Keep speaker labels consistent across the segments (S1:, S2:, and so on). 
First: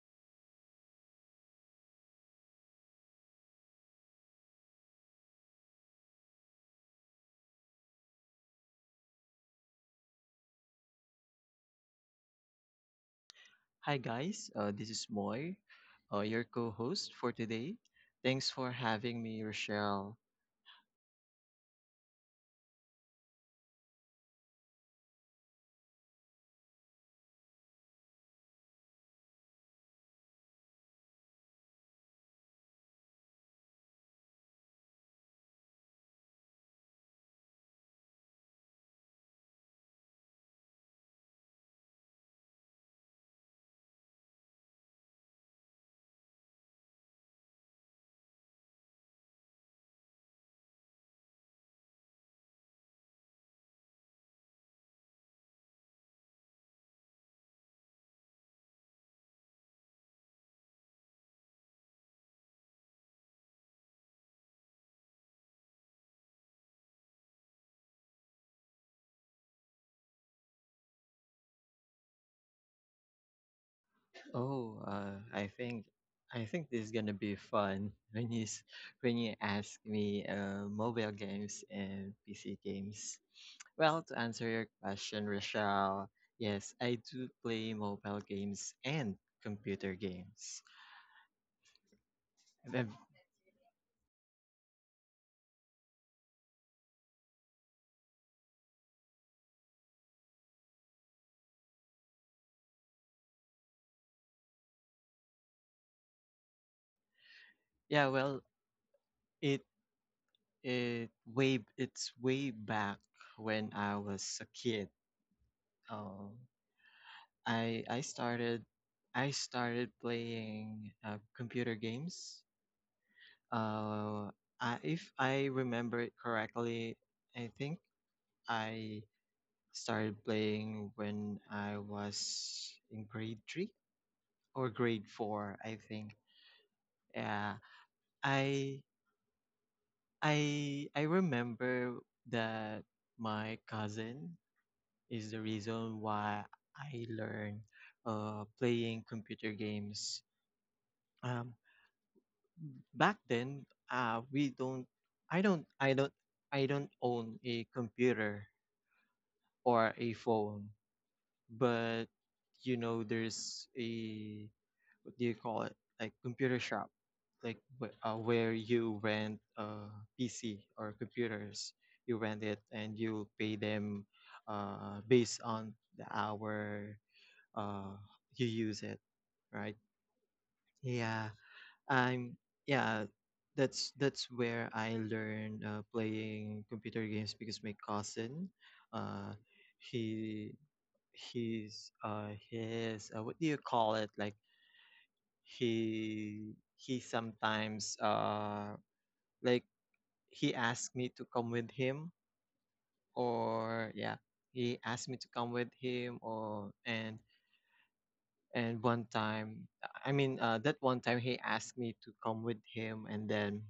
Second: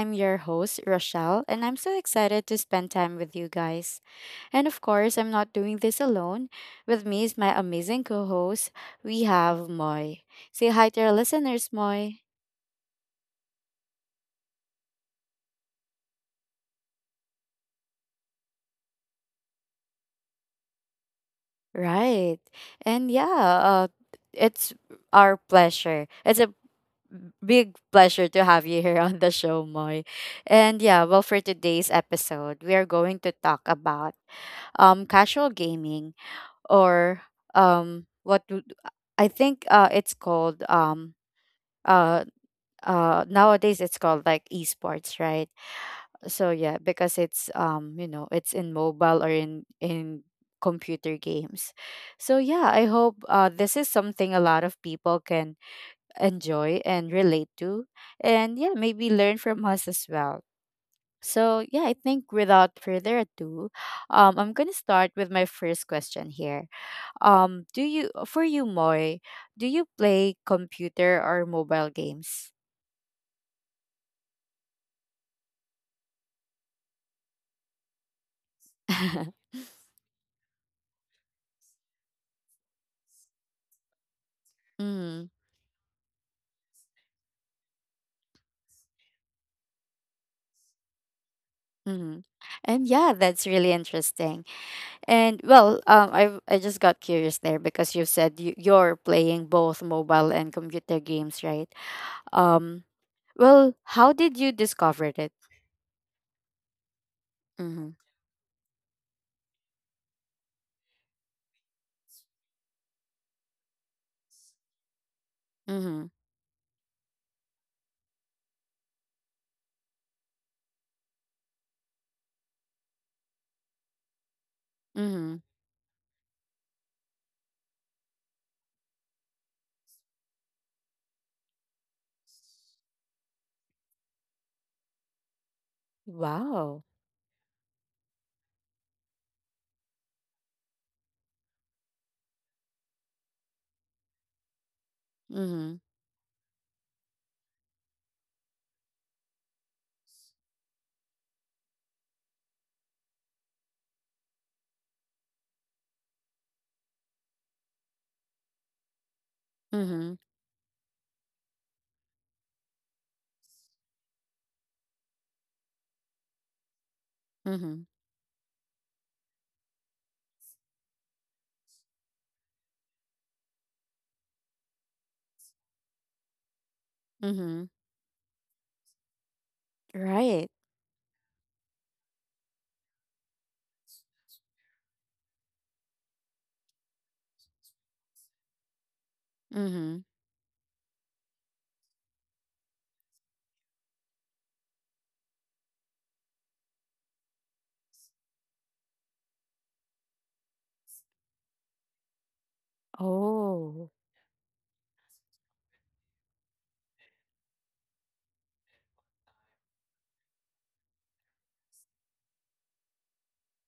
S1: I'm your host, Rochelle, and I'm so excited to spend time with you guys. And of course, I'm not doing this alone. With me is my amazing co host. We have Moy. Say hi to our listeners, Moy.
S2: Hi guys, this is Moy, your co-host for today. Thanks for having me, Rochelle.
S1: Right. And yeah, it's our pleasure. It's a big pleasure to have you here on the show, Moy. And yeah, well, for today's episode, we are going to talk about casual gaming or what do I think it's called uh nowadays it's called like esports, right? So yeah, because it's you know it's in mobile or in computer games. So yeah, I hope this is something a lot of people can enjoy and relate to, and yeah, maybe learn from us as well. So yeah, I think without further ado, I'm going to start with my first question here. Do you for you, Moy, do you play computer or mobile games?
S2: Oh, uh, I think I think this is gonna be fun when you ask me mobile games and PC games. Well, to answer your question,
S1: Mm,
S2: Rochelle, yes, I do play mobile games and computer games.
S1: mm-hmm. And
S2: Um,
S1: yeah, that's really interesting. And well, I just got curious there because you said you're playing both mobile and computer games, right? Um, well, how did you discover it? Mm-hmm.
S2: Yeah, well, it it's way back when I was a kid.
S1: Mm-hmm.
S2: Oh, I I started I started playing computer games. Uh, if
S1: Mm-hmm.
S2: I remember it correctly, I think I started playing when I was in grade three or grade four, I think.
S1: Wow.
S2: Yeah, I I remember that my cousin is the
S1: Mm-hmm.
S2: reason why I learned playing computer games. Um, Back then we don't I don't I don't I don't own a computer or a
S1: Mm-hmm.
S2: phone, but you know there's a, what do you call it, like computer shop, like
S1: Mm-hmm.
S2: where you rent a PC or computers. You rent it and you pay them based on the hour
S1: Mm-hmm.
S2: uh you use it, right?
S1: Right.
S2: Yeah, I'm yeah, that's where I learned playing computer games because my cousin, uh,
S1: Mm-hmm.
S2: he he's, his what do you call it, like he sometimes, like he asked me to come with him, or
S1: Oh.
S2: yeah, he asked me to come with him, or and one time I mean that one time he asked me to come with him, and then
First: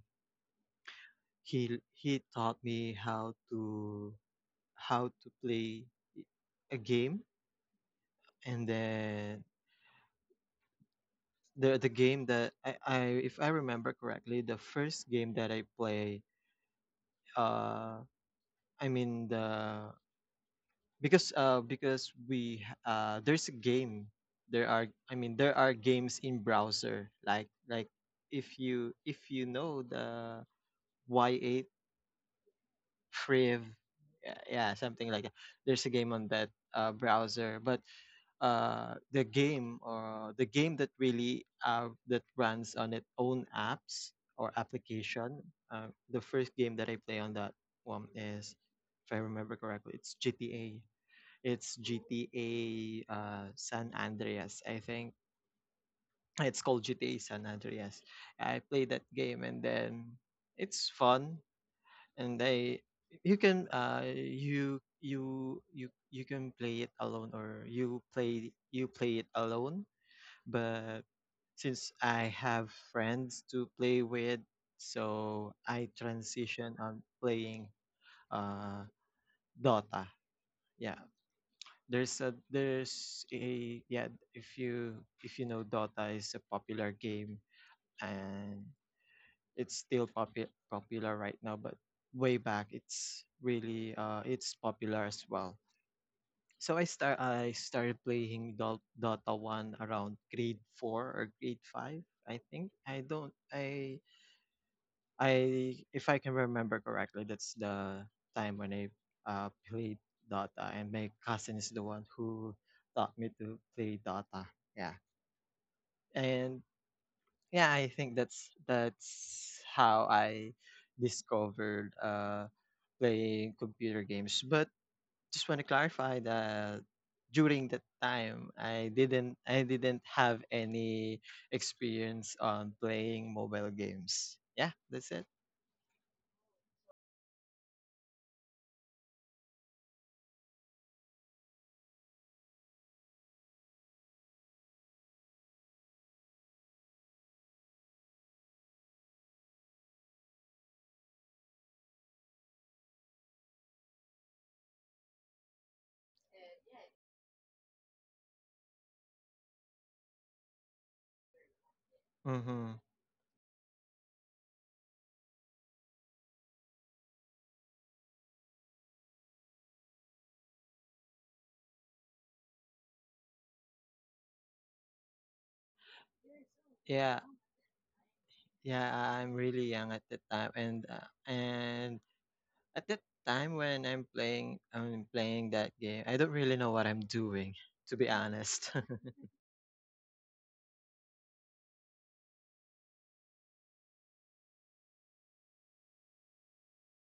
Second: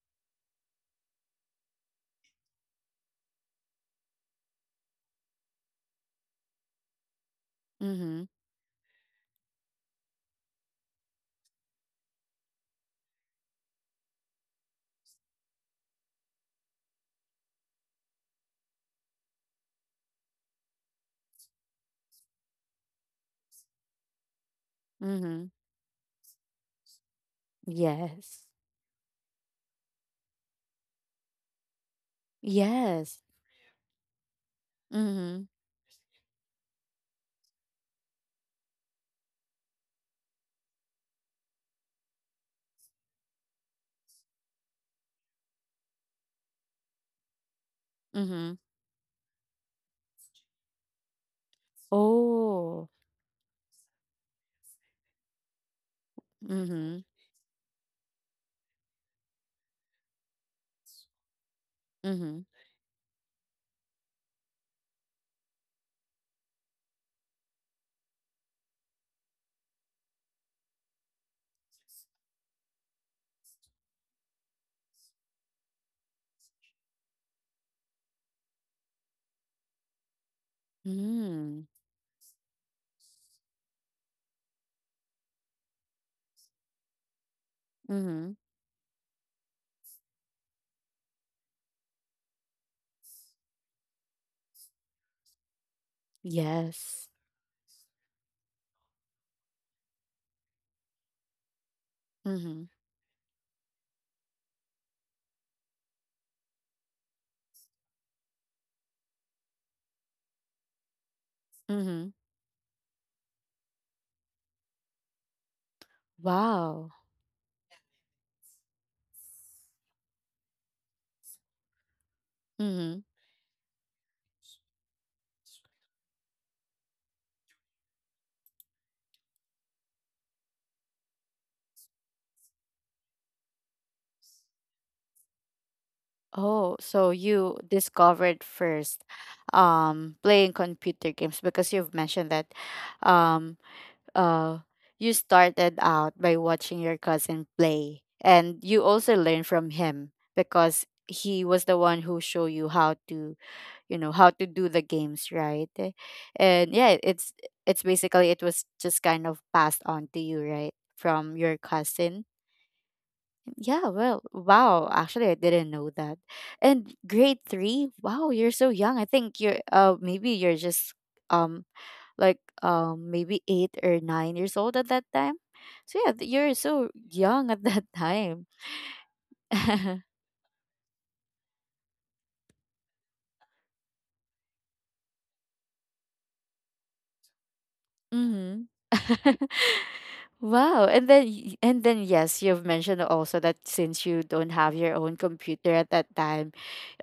S2: he taught me how to play a game.
S1: Mm-hmm.
S2: And then the game that I if I remember correctly, the first game that I play, uh, I mean the because we h- there's a game,
S1: Mm-hmm.
S2: there are games in browser, like,
S1: Yes.
S2: if you know the Y8,
S1: Yes.
S2: Priv, yeah, yeah, something like that.
S1: Mhm.
S2: There's a game on that browser, but the game that really that runs on its own apps or application. The first game that I play on that one is,
S1: Mhm.
S2: if I remember correctly, it's GTA. It's GTA
S1: Oh.
S2: San Andreas, I think. It's called
S1: Mhm.
S2: GTA San Andreas. I played that game, and then it's fun. And
S1: Mhm.
S2: I you can, you can play it alone, or you play it alone, but since I have friends to play with, so I transition on playing uh Dota. Yeah.
S1: Mm.
S2: There's a yeah, if you, know, Dota is a popular game,
S1: Mhm.
S2: and it's still popular right now, but way back it's really, it's popular as well. So
S1: Yes.
S2: I started playing Dota 1 around grade 4 or grade 5, I
S1: Mhm.
S2: think. I don't I If I can remember correctly, that's the time when I played Dota, and my cousin is the one
S1: Mhm.
S2: who taught me to play Dota. Yeah. And
S1: Wow.
S2: yeah, I think that's how I discovered
S1: Mhm.
S2: playing computer games. But just want to clarify that during that time I didn't have any experience on playing mobile games. Yeah, that's it.
S1: Oh, so you discovered first playing computer games because you've mentioned that um uh you started out by watching your cousin play, and you also learned from him because he was the one who showed you how to, you know, how to do the games, right? And yeah, it's basically, it was just kind of passed on to you, right, from your cousin.
S2: Mm-hmm.
S1: Yeah, well, wow, actually I didn't know that. And grade three, wow, you're so young. I think you're maybe you're just um maybe 8 or 9 years old at that time. So yeah, you're so
S2: Yeah,
S1: young at that time.
S2: yeah, I- I'm really young at that time, and at that time when I'm playing that game, I don't really know what I'm doing, to be
S1: Mhm.
S2: honest.
S1: Wow. And then and then yes, you've mentioned also that since you don't have your own computer at that time,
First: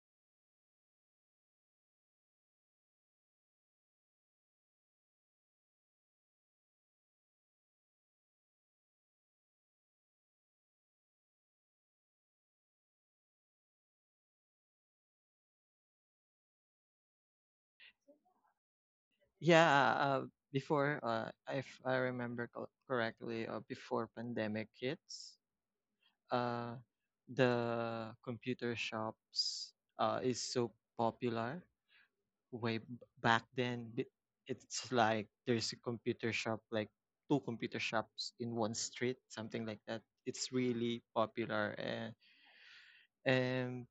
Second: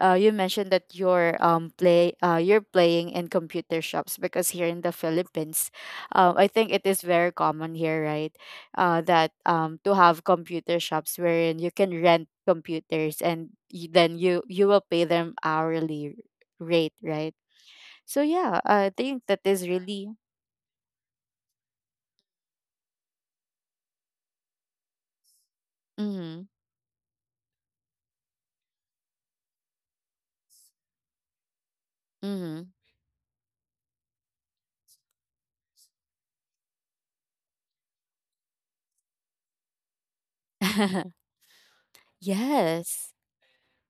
S1: you mentioned that you're play you're playing in computer shops, because here in the Philippines, I think it is very common here, right? That To have computer shops wherein you can rent computers and then you will pay them hourly rate, right? So yeah, I think that is
S2: Yeah,
S1: really.
S2: uh, before if I remember correctly, before pandemic hits,
S1: Mhm.
S2: uh, the computer shops is so popular
S1: Mhm.
S2: way b- back then. It's like there's a computer shop, like two computer shops in one street, something like that. It's really popular. and
S1: Yes.
S2: and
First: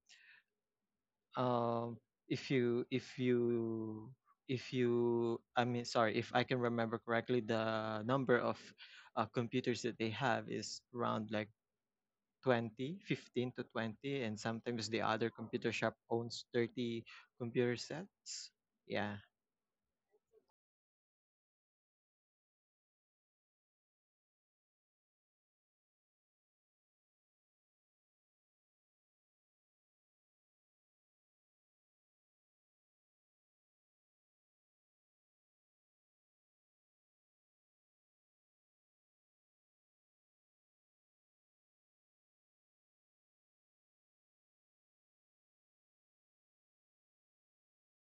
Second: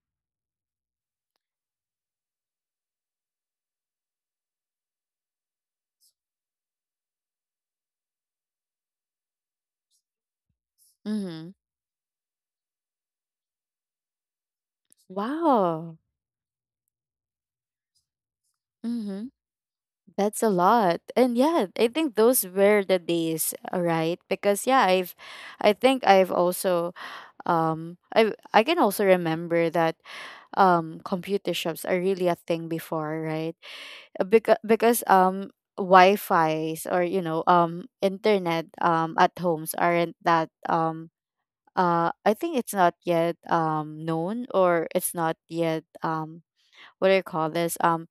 S2: if you if you if you I mean sorry, if I can remember correctly, the number of computers that they have is around like
S1: Mhm.
S2: 20 15 to 20, and sometimes the other computer shop
S1: Wow.
S2: owns 30 computer sets. Yeah.
S1: Mhm. That's a lot. And yeah, I think those were the days, all right? Because yeah, I've, I think I've also I can also remember that computer shops are really a thing before, right? Because Wi-Fi's, or you know, internet at homes aren't that I think it's not yet known, or it's not yet what do you call this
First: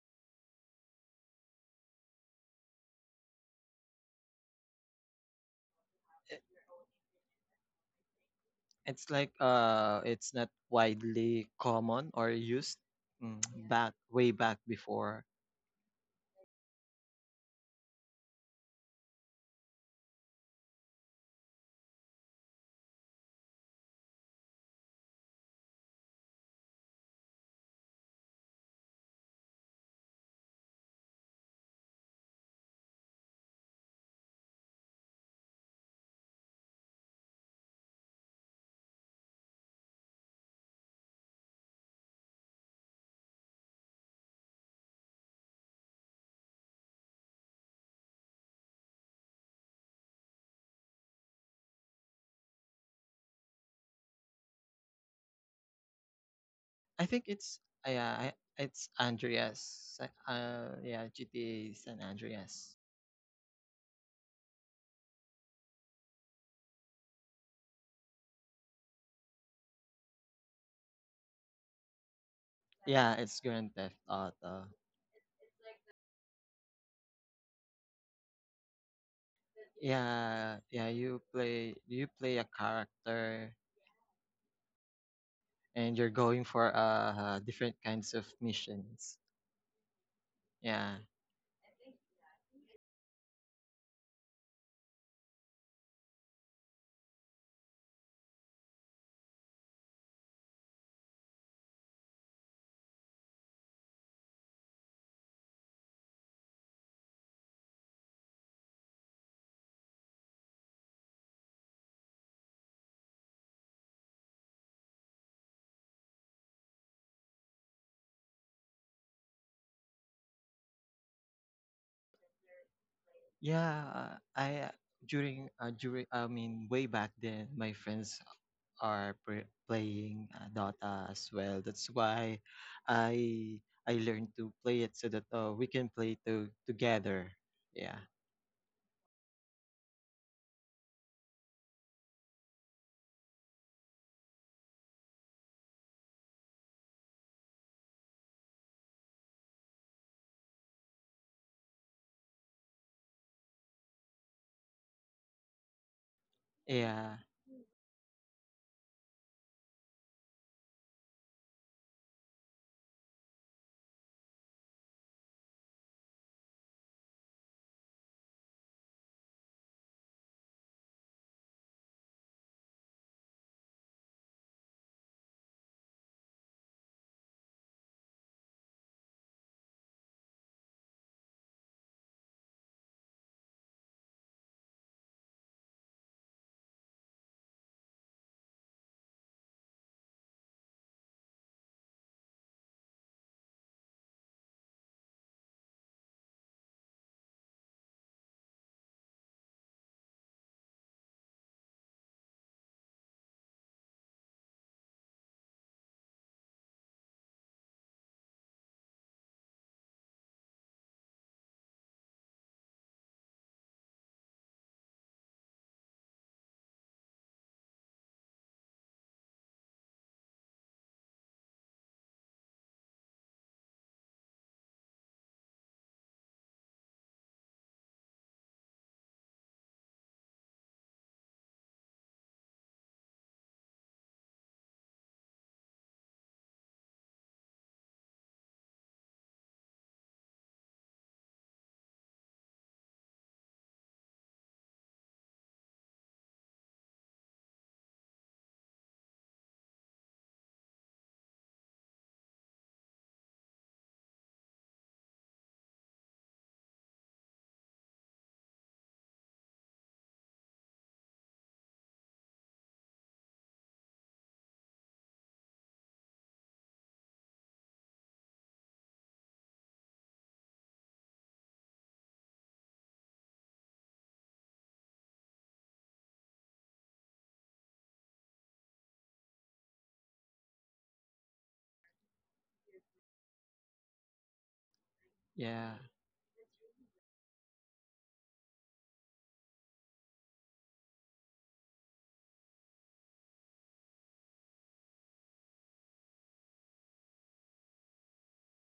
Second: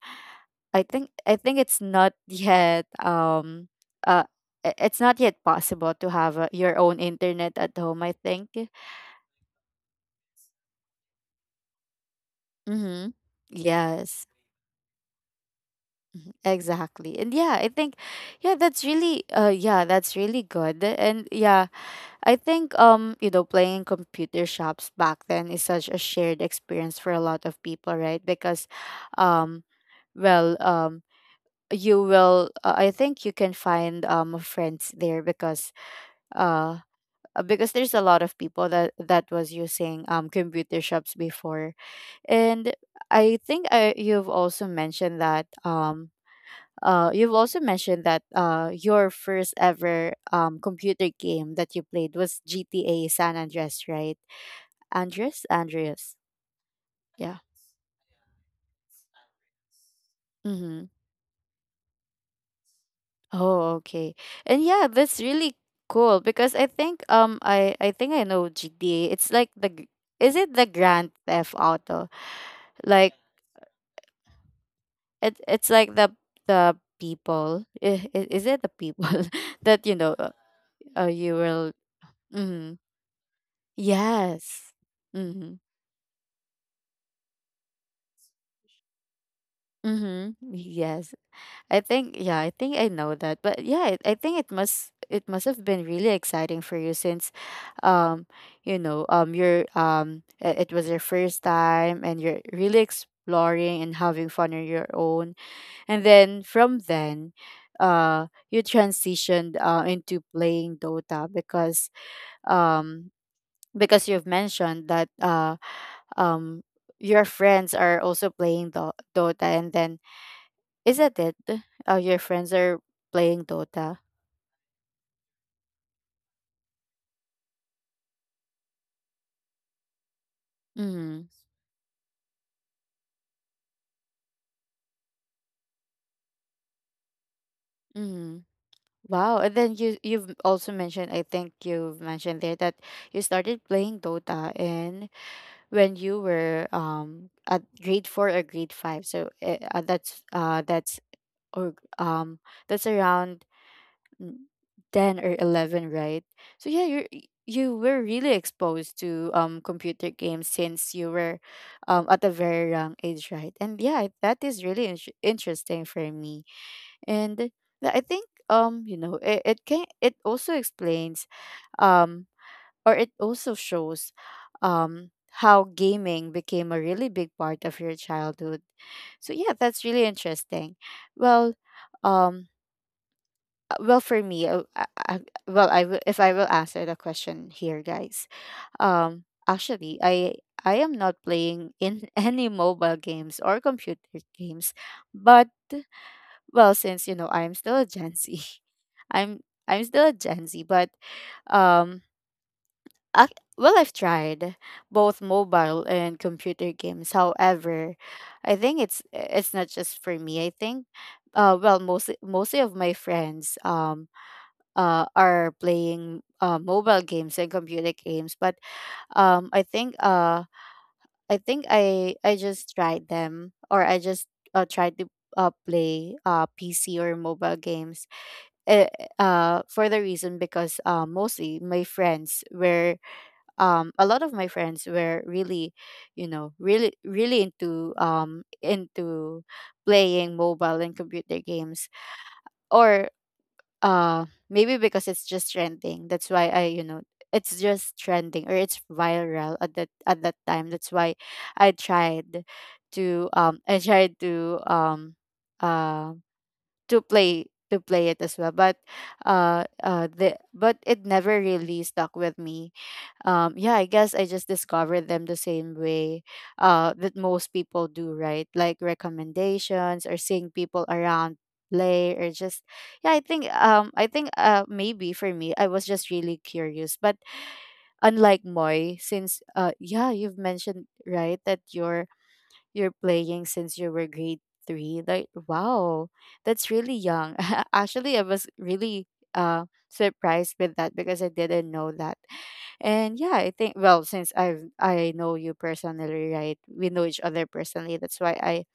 S1: I think, I think it's not yet uh it's not yet possible to have
S2: It-
S1: your own internet at home, I think.
S2: It's like, it's not widely common or used.
S1: Mm-hmm.
S2: mm, back,
S1: Yes.
S2: way back before.
S1: Exactly. And yeah, I think, yeah, that's really yeah, that's really good. And yeah, I think, you know, playing computer shops back then is such a shared experience for a lot of people, right? Because um well um you will I think you can find friends there uh because there's a lot of people that that was using computer shops before. And I think you've also mentioned that you've also mentioned that your first ever computer game that you played was GTA San Andreas, right? Andres? Andreas.
S2: I think
S1: Yeah.
S2: it's, yeah, I- it's Andreas.
S1: Mm-hmm.
S2: Yeah, GTA San Andreas.
S1: Oh, okay. And yeah, that's really cool because I think I think I know GTA. It's like is it the Grand Theft Auto? Like
S2: Yeah, it's Grand Theft Auto.
S1: it, it's like the people, is it the people that you know
S2: Yeah, yeah,
S1: you will,
S2: you play a
S1: mm,
S2: character
S1: yes. Mm-hmm.
S2: and you're going for different kinds of missions.
S1: Mhm.
S2: Yeah.
S1: Yes. I think, yeah, I think I know that. But yeah, I think it must have been really exciting for you since um you know, you're it was your first time and you're really exploring and having fun on your own. And then from then you transitioned into playing Dota um because you've mentioned that um your friends are also playing Dota, and then, isn't it? Oh, your friends are playing Dota.
S2: Yeah, I during during I mean way back then my friends are playing Dota
S1: Mm.
S2: as well. That's why I learned to play it so that we can play to together. Yeah.
S1: Mm. Wow. And then you, you've also mentioned, I think you've mentioned there that you started playing Dota and when you were at grade 4 or grade 5. So that's that's, or that's around, mm, 10 or 11, right? So yeah, you're,
S2: Yeah.
S1: you were really exposed to computer games since you were at a very young age, right? And yeah, that is really interesting for me. And yeah, I think, you know, it can, it also explains um or it also shows um how gaming became a really big part of your childhood. So yeah, that's really interesting. Well, um for me, well, I will if I will answer the question here, guys, actually I am not playing in any mobile games or computer games. But well, since you know, I'm still a gen Z, i'm I'm still a gen Z, but um ac well, I've tried both mobile and computer games. However, I think it's not just for me. I think well, mostly of my friends are playing mobile games and computer games. But I think I think I just tried them, or I just tried to play PC or mobile games. Uh, for the reason, because mostly my friends were a lot of my friends were really, you know, really really into playing mobile and computer games, or maybe because it's just trending. That's why I, you know, it's just trending or it's viral at that time. That's why I tried I tried uh to play it as well. But the but it never really stuck with me. Yeah, I guess I just discovered them the same way that most people do, right? Like recommendations, or seeing people around play, or just, yeah, I think I think maybe for me I was just really curious. But unlike Moy, since yeah, you've mentioned, right, that your, you're playing since you were grade 3. Like,
S2: Yeah.
S1: wow, that's really young. Actually, I was really surprised with that, because I didn't know that. And yeah, I think, well, since I've, I know you personally, right? We know each other personally. That's why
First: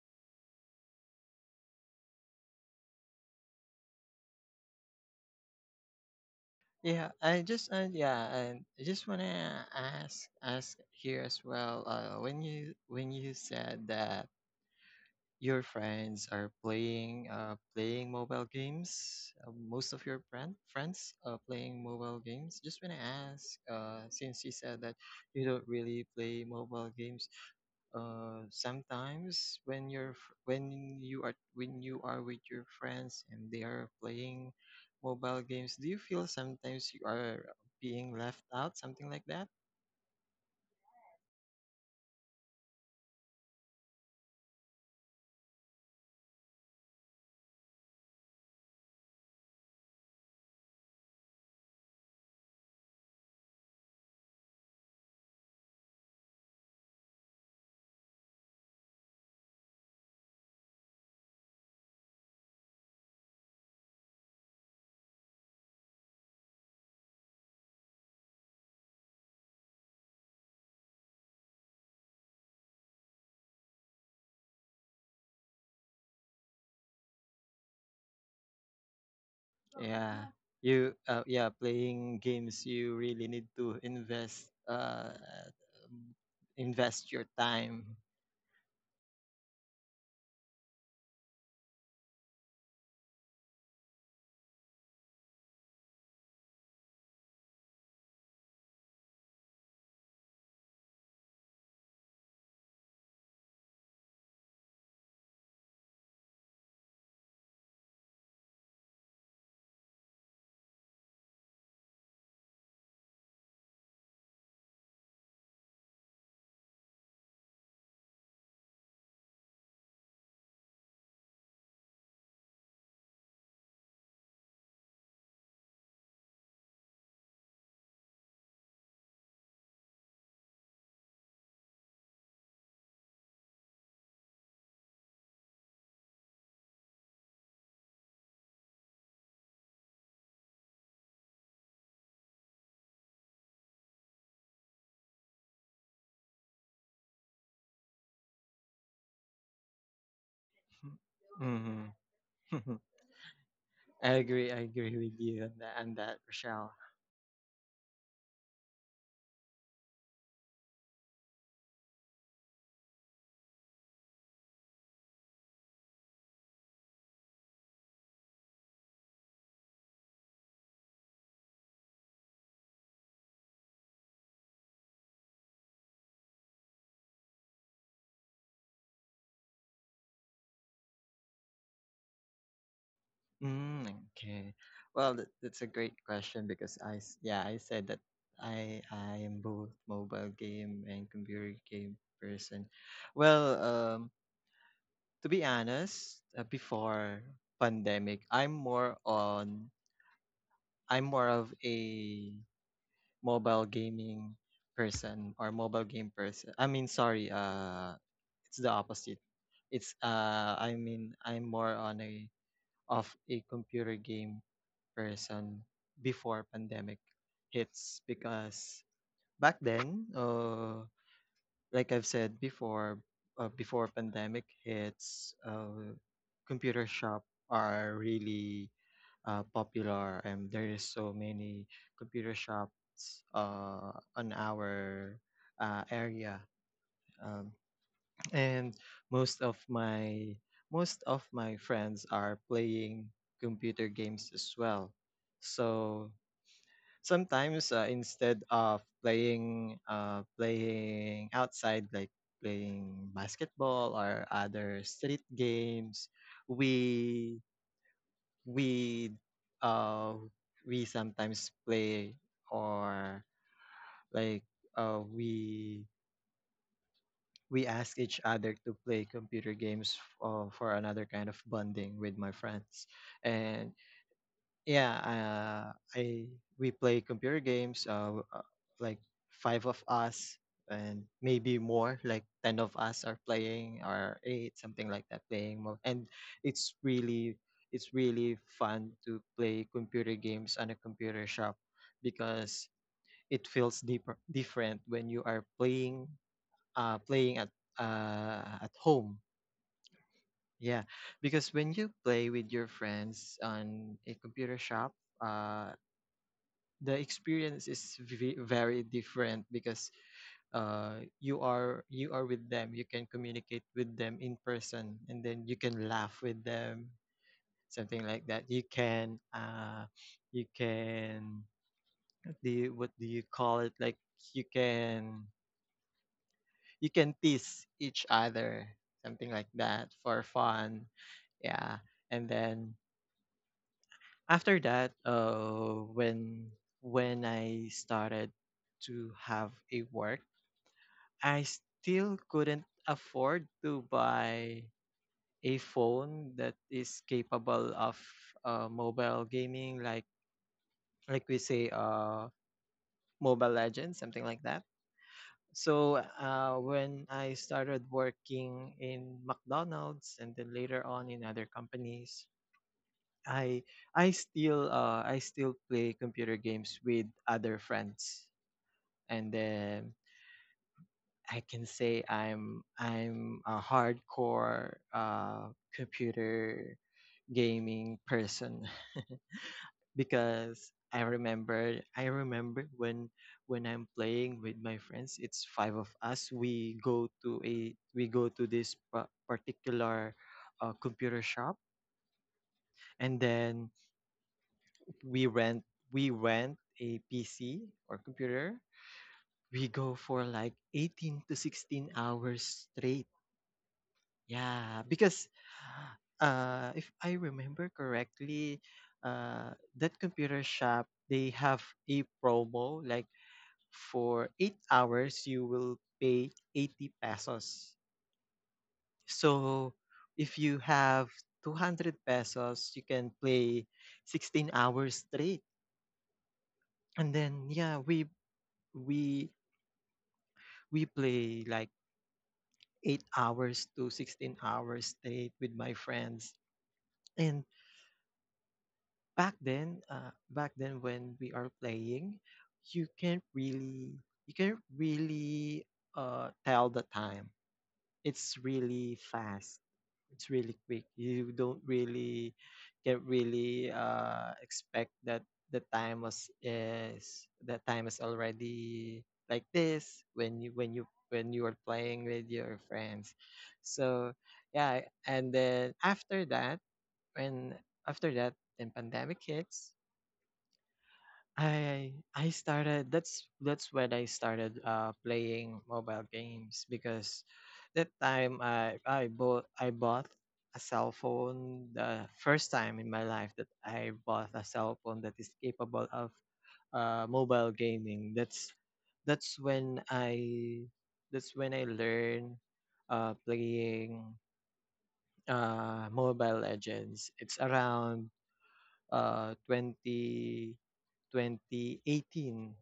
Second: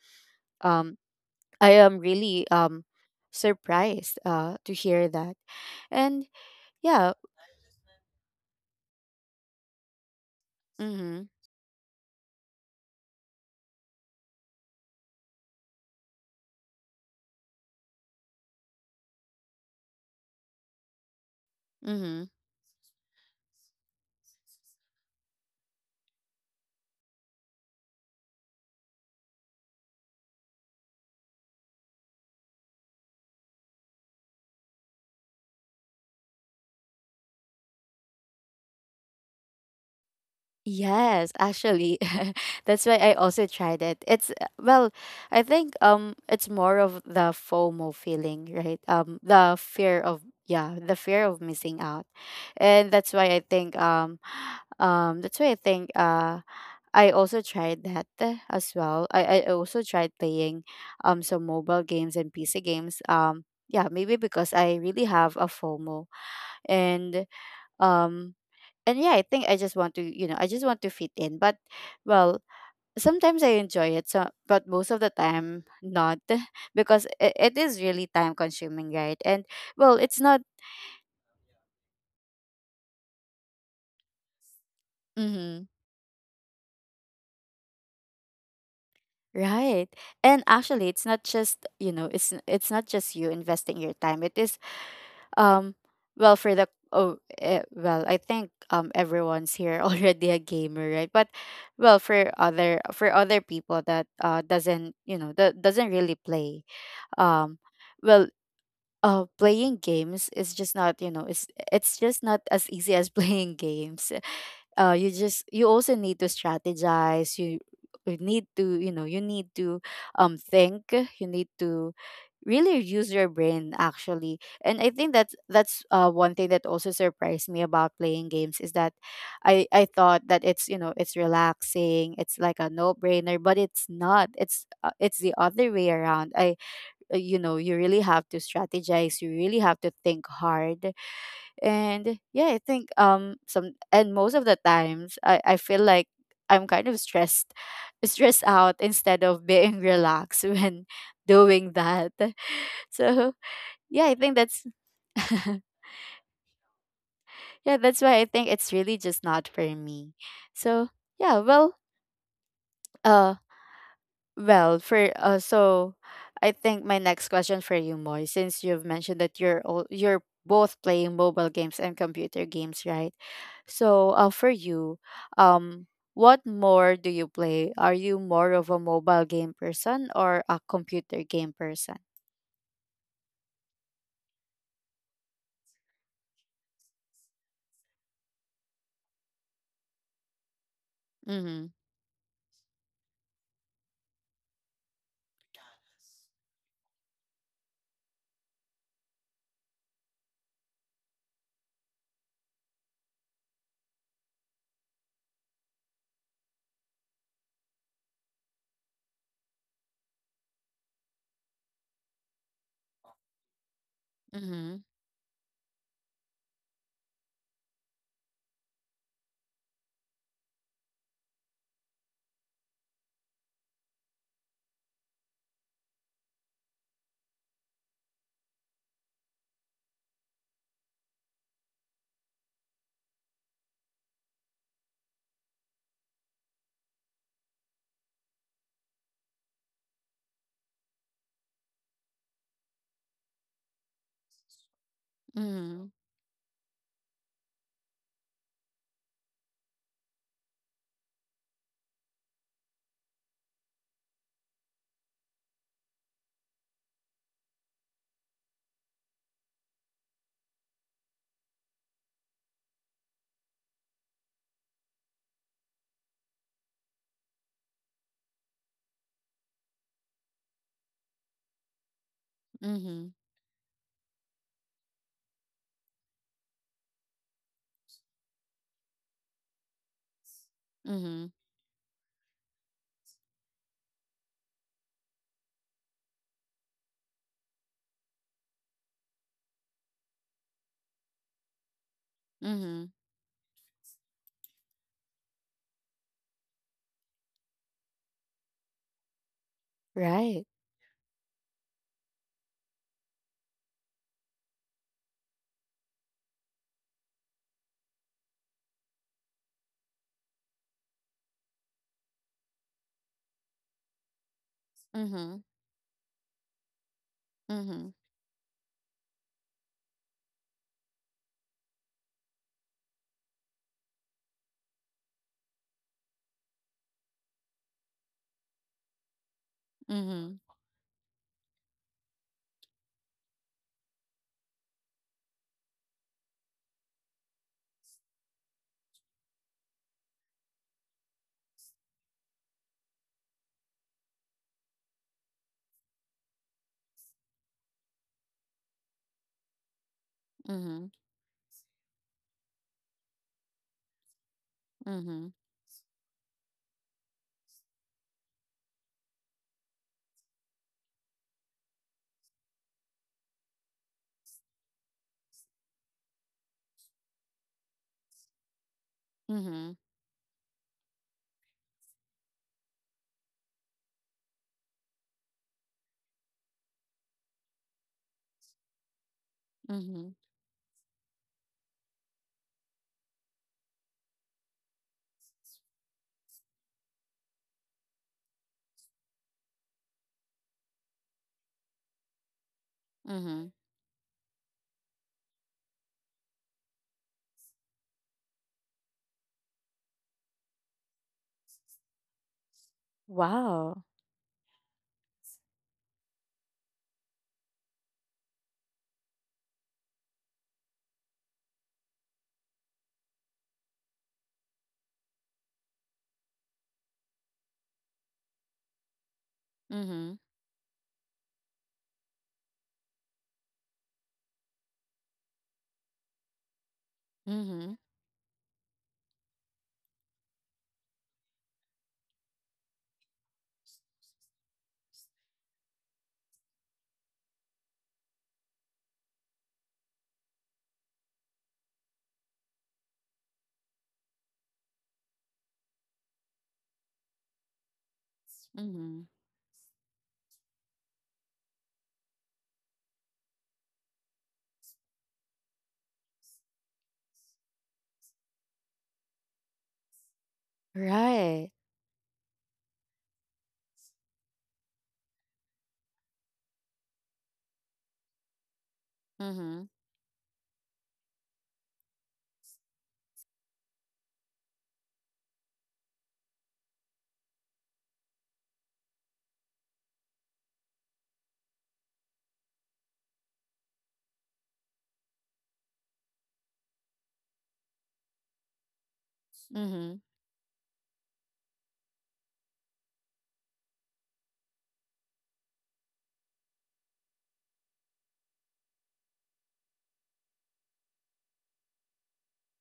S1: um I am really surprised to hear that. And
S2: Yeah,
S1: yeah,
S2: I just yeah, and I just wanna ask here
S1: mm-hmm,
S2: as well. When you said that your friends are playing, playing mobile games. Most of your friends are playing mobile
S1: mm-hmm.
S2: games. Just wanna ask, since you said that you don't really play mobile games, sometimes when when you are, with your friends and they are playing mobile games, do you feel sometimes you are being left out, something like that?
S1: Yes, actually. That's why I also tried it. It's, well, I think it's more of the FOMO feeling, right? The fear of, yeah, the fear of missing out. And that's why I think that's why I think I also tried that as well. I also tried playing some mobile games and PC games. Yeah, maybe because I really have a FOMO, and um and yeah, I think I just want to, you know, I just want to fit in. But well, sometimes I enjoy it, so, but most of the time not because it is really time consuming, right? And well, it's
S2: Yeah.
S1: not,
S2: You Yeah, playing games, you really need to invest,
S1: mm-hmm,
S2: invest your time.
S1: right. And actually, it's not just, you know, it's it's not just you investing your time. It is um well, for the oh eh, well, I think everyone's here already a gamer, right? But well for other people that doesn't that doesn't really play. um well Playing games is just not, it's just not as easy as playing games. You just, you also need to strategize. You need to, you need to think, you need to really use your brain, actually. And I think that's one thing that also surprised me about playing games, is that I thought that it's, it's relaxing, it's like a no brainer, but it's not. It's it's the other way around. I You know, you really have to strategize, you really have to think hard. And yeah, I think some and most of the times I feel like I'm kind of stressed out instead of being relaxed when doing
S2: Hmm.
S1: that. So yeah, I think
S2: I
S1: that's
S2: agree with you on that, on that, Rochelle.
S1: yeah, that's why I think it's really just not for me. So yeah, uh well, for I think my next question for you, Moy, since you've mentioned that you're both playing mobile games and computer games, right? So, for you, um, what more do you play? Are you more of a mobile game person or a computer game person?
S2: Okay. Well, that's a great question because yeah, I said that I am both mobile game and computer
S1: Mhm.
S2: game person. Well, to be honest, before pandemic, I'm more of a mobile gaming person or mobile game person. I mean, sorry, it's the opposite. It's I mean, I'm more on a of a computer game
S1: Mhm.
S2: person before pandemic hits, because back then, like I've said before, before pandemic hits, computer shop are really, popular and there is so many computer shops on our area, um, and most of my most of my friends are playing computer games as well.
S1: Mhm.
S2: So sometimes, instead of playing, playing outside, like playing basketball or other street games, we we uh we sometimes play or like uh we we ask each other to play computer games, for another kind of bonding with my friends.
S1: Mhm.
S2: And yeah, I we play computer games, like five of us, and
S1: Mhm.
S2: maybe more. Like ten of us are playing, or eight, something like that, playing. More And it's really, it's really fun to play computer games on a computer shop, because
S1: Mhm.
S2: it feels different when you are playing, uh, playing at at home.
S1: Right.
S2: Yeah, because when you play with your friends on a computer shop, Uh, the experience is very different because you are with them, you can communicate with them in person, and
S1: Mhm.
S2: then you can laugh with them,
S1: Mhm.
S2: something like that. You can, you can what do you call it, like, you can you can tease each other, something like that, for
S1: Mhm.
S2: fun. Yeah. And then after that, when I started to have a work, I still couldn't afford to buy a phone that is capable of mobile gaming, like
S1: Mhm.
S2: like we say, Mobile Legends, something like that.
S1: Mhm.
S2: So when I started working in McDonald's, and then later on in other companies, I I still play computer games with other friends. And
S1: Mhm.
S2: then I can say I'm a hardcore, computer gaming person.
S1: Mhm.
S2: Because I remember when I'm playing with my friends, it's five of us. We go to this particular computer shop, and
S1: Mhm.
S2: then we rent a PC or computer. We go for like 18 to 16 hours straight.
S1: Wow.
S2: Yeah, because if I remember correctly, uh, that computer shop, they have a promo like, for 8 hours you will pay 80 pesos. So
S1: Mhm.
S2: if you have 200 pesos, you can play 16 hours straight. And then
S1: Mhm.
S2: yeah, we we play like 8 hours to 16 hours straight with my friends. And back then, back then when we are playing, you can not really you can not really, tell the time. It's really
S1: Mhm.
S2: fast, it's really quick. You don't really, can not really expect that the time is already like this when you when you when you
S1: Right.
S2: are playing with your friends. So yeah, and then after that, when after that, then pandemic
S1: Mhm.
S2: hits. I started, that's when I started playing mobile games, because that time I bought, a cell phone, the first time in my life that I bought a cell phone that is capable of mobile gaming. That's when
S1: Mhm.
S2: I, that's when I learned playing Mobile Legends. It's around 20 2018.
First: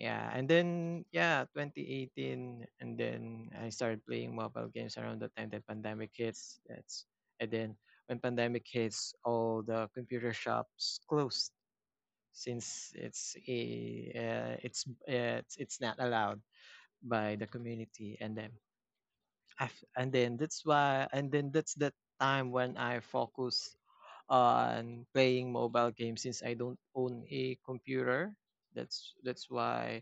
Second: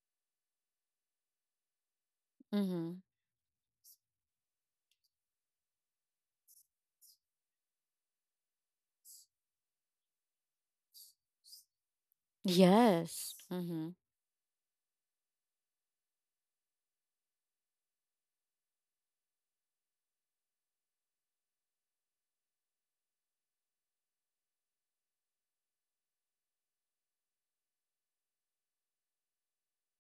S2: Yeah, and then yeah, 2018, and
S1: Mhm.
S2: then I started playing mobile games around the time that pandemic hits. That's And then when pandemic hits, all the computer shops closed, since it's
S1: Yes.
S2: a,
S1: Mhm.
S2: it's it's not allowed by the community. And then af- and then that's why and then that's the time when I focus on playing mobile games since I don't own a computer. That's why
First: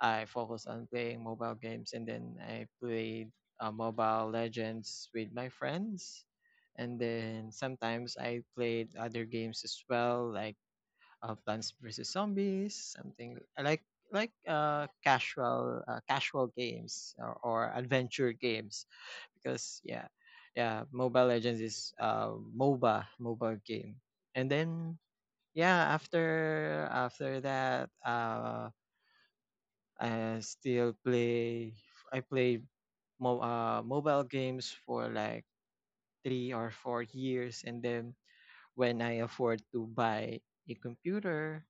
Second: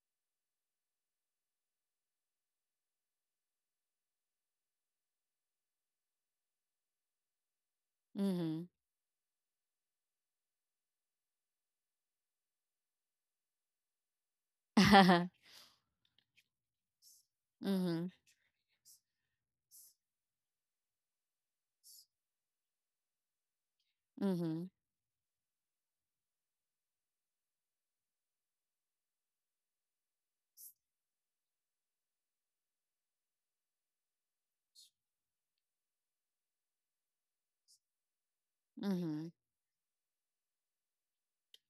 S2: I focus on playing mobile games, and then I played Mobile Legends with my friends, and then sometimes I
S1: Mhm.
S2: played other games as well, like Plants vs Zombies, something I like casual games, or
S1: Mhm.
S2: adventure games, because yeah, Mobile Legends is MOBA mobile game. And
S1: Mhm.
S2: then, yeah, after that, I still play. I played mobile games for like 3 or 4 years, and then when I
S1: Mhm.
S2: afford to buy a computer,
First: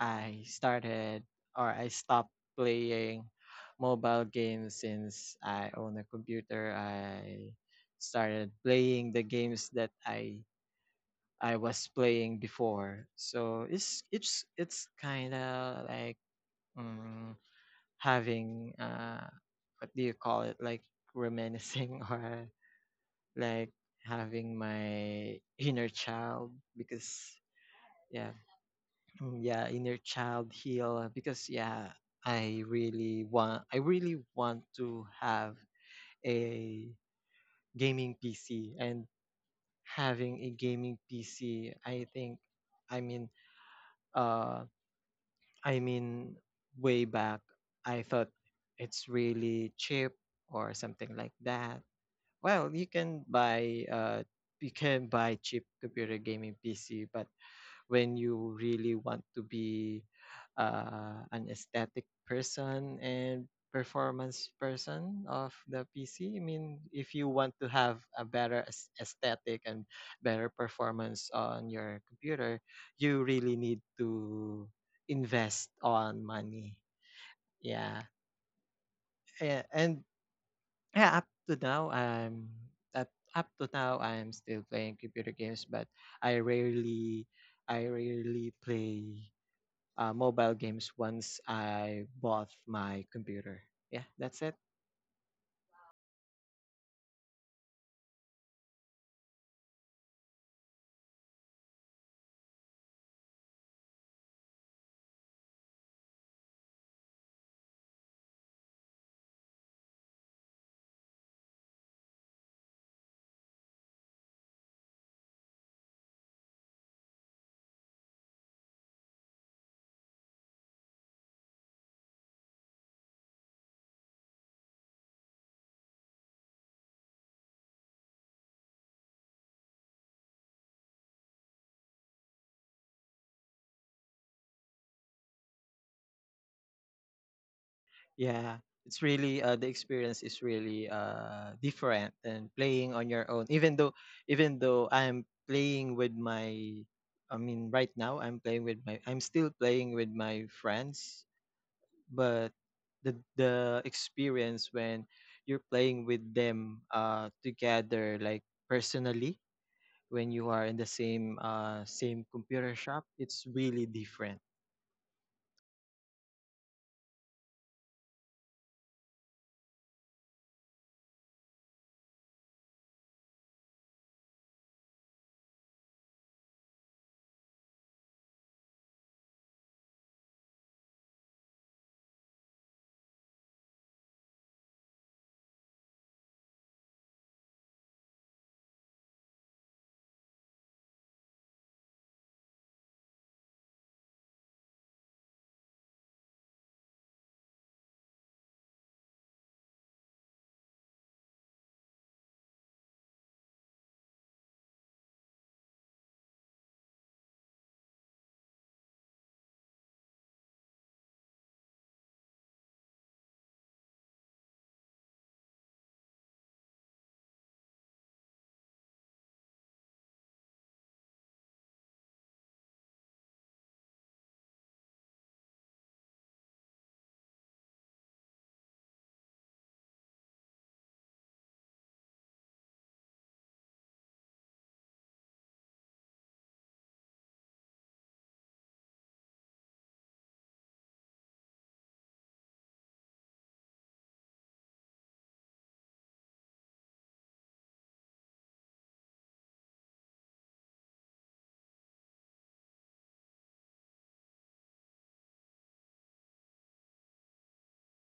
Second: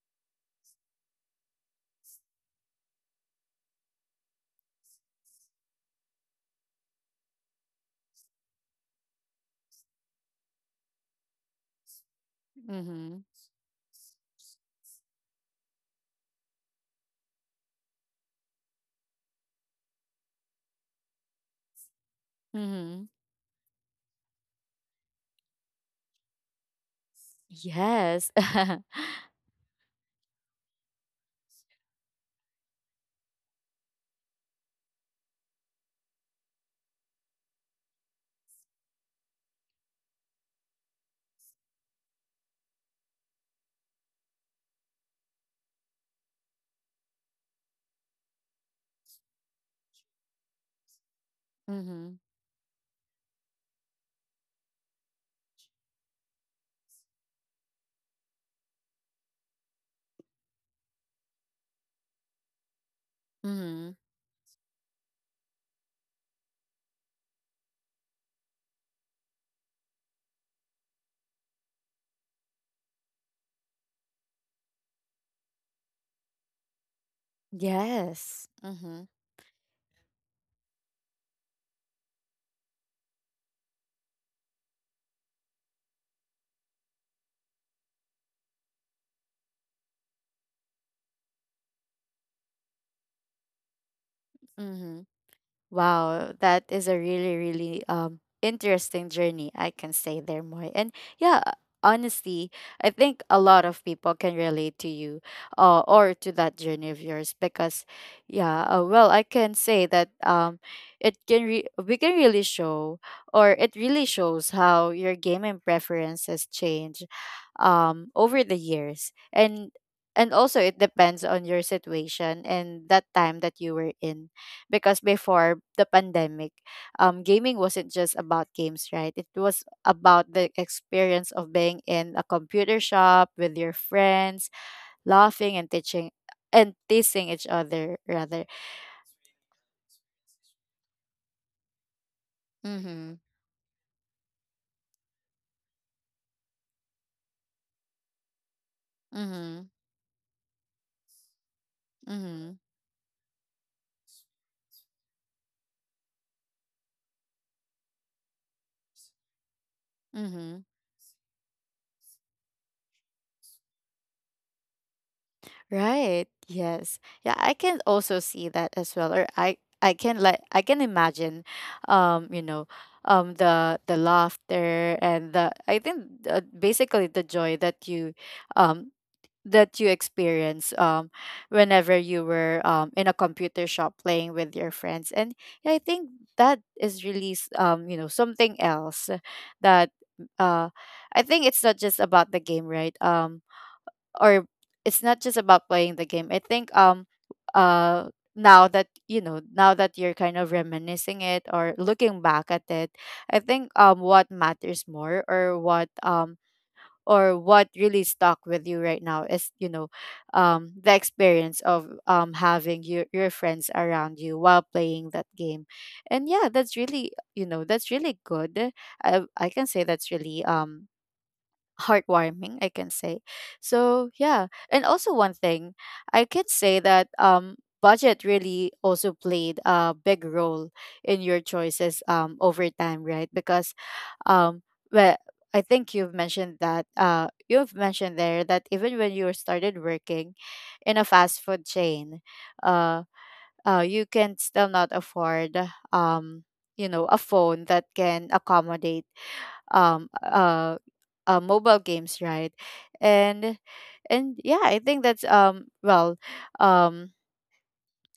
S2: I started, or I stopped playing mobile games since I own a computer. I started playing the games that I was playing before.
S1: Mhm.
S2: So it's kind of like, um, having, what do you call it, like reminiscing, or
S1: Mhm.
S2: like having my inner child, because,
S1: Yes.
S2: yeah. Mm, yeah, inner child heal, because yeah, I really want to have a gaming PC. And having a gaming PC, I think, i mean uh I mean, way back I thought it's really cheap, or something like that.
S1: Mhm.
S2: Well, you can buy cheap computer gaming PC, but when you really want to be, an aesthetic person and
S1: Mhm.
S2: performance person of the PC. I mean, if you want to have a better, aesthetic and better performance on your computer, you really need to invest on money. Yeah.
S1: Yes. Mhm.
S2: And, yeah, up to now I'm still playing computer games, but I rarely I rarely play mobile games once I bought my computer. Yeah, that's it.
S1: Mhm. Wow, that is a really, really interesting journey, I can say there, Moy. And yeah, honestly, I think a lot of people can relate to you, or to that journey of yours, because yeah, I can say that it can we can really show, or it really shows how your gaming preferences change over the years. And also it depends on your situation and that time that you were in, because before the pandemic, gaming wasn't just about games, right? It was about the experience of being in a computer shop with your friends, laughing and teaching and teasing each other rather.
S2: Yeah, it's really the experience is really, different than playing on
S1: Mhm.
S2: your own. Even though I mean, right now I'm still
S1: Mhm.
S2: playing with my friends, but
S1: Mhm.
S2: the experience when you're playing with them, together, like personally, when you
S1: Mhm.
S2: are in the same same computer shop, it's really different.
S1: Right. Yes. Yeah, I can also see that as well. Or I can like, I can imagine, you know, the laughter and the, I think basically the joy um that you experience whenever you were in a computer shop playing with your friends. And yeah, I think that is really you know, something else that uh I think it's not just about the game, right? Or It's not just about playing the game. I think uh now that now that you're kind of reminiscing it or looking back at it, I think what matters more, or what really stuck with you right now is, you know, the experience of having your friends around you while playing that game. And yeah, that's really, that's really good. I can say that's really heartwarming, I can say. So yeah, and also one thing I can say, that budget really also played a big role in your choices over time, right? Because um well I think you've mentioned that you've mentioned there that even when you started working in a fast food chain, uh you can still not afford um a phone that can accommodate um uh, mobile games, right? and and yeah, I think that's um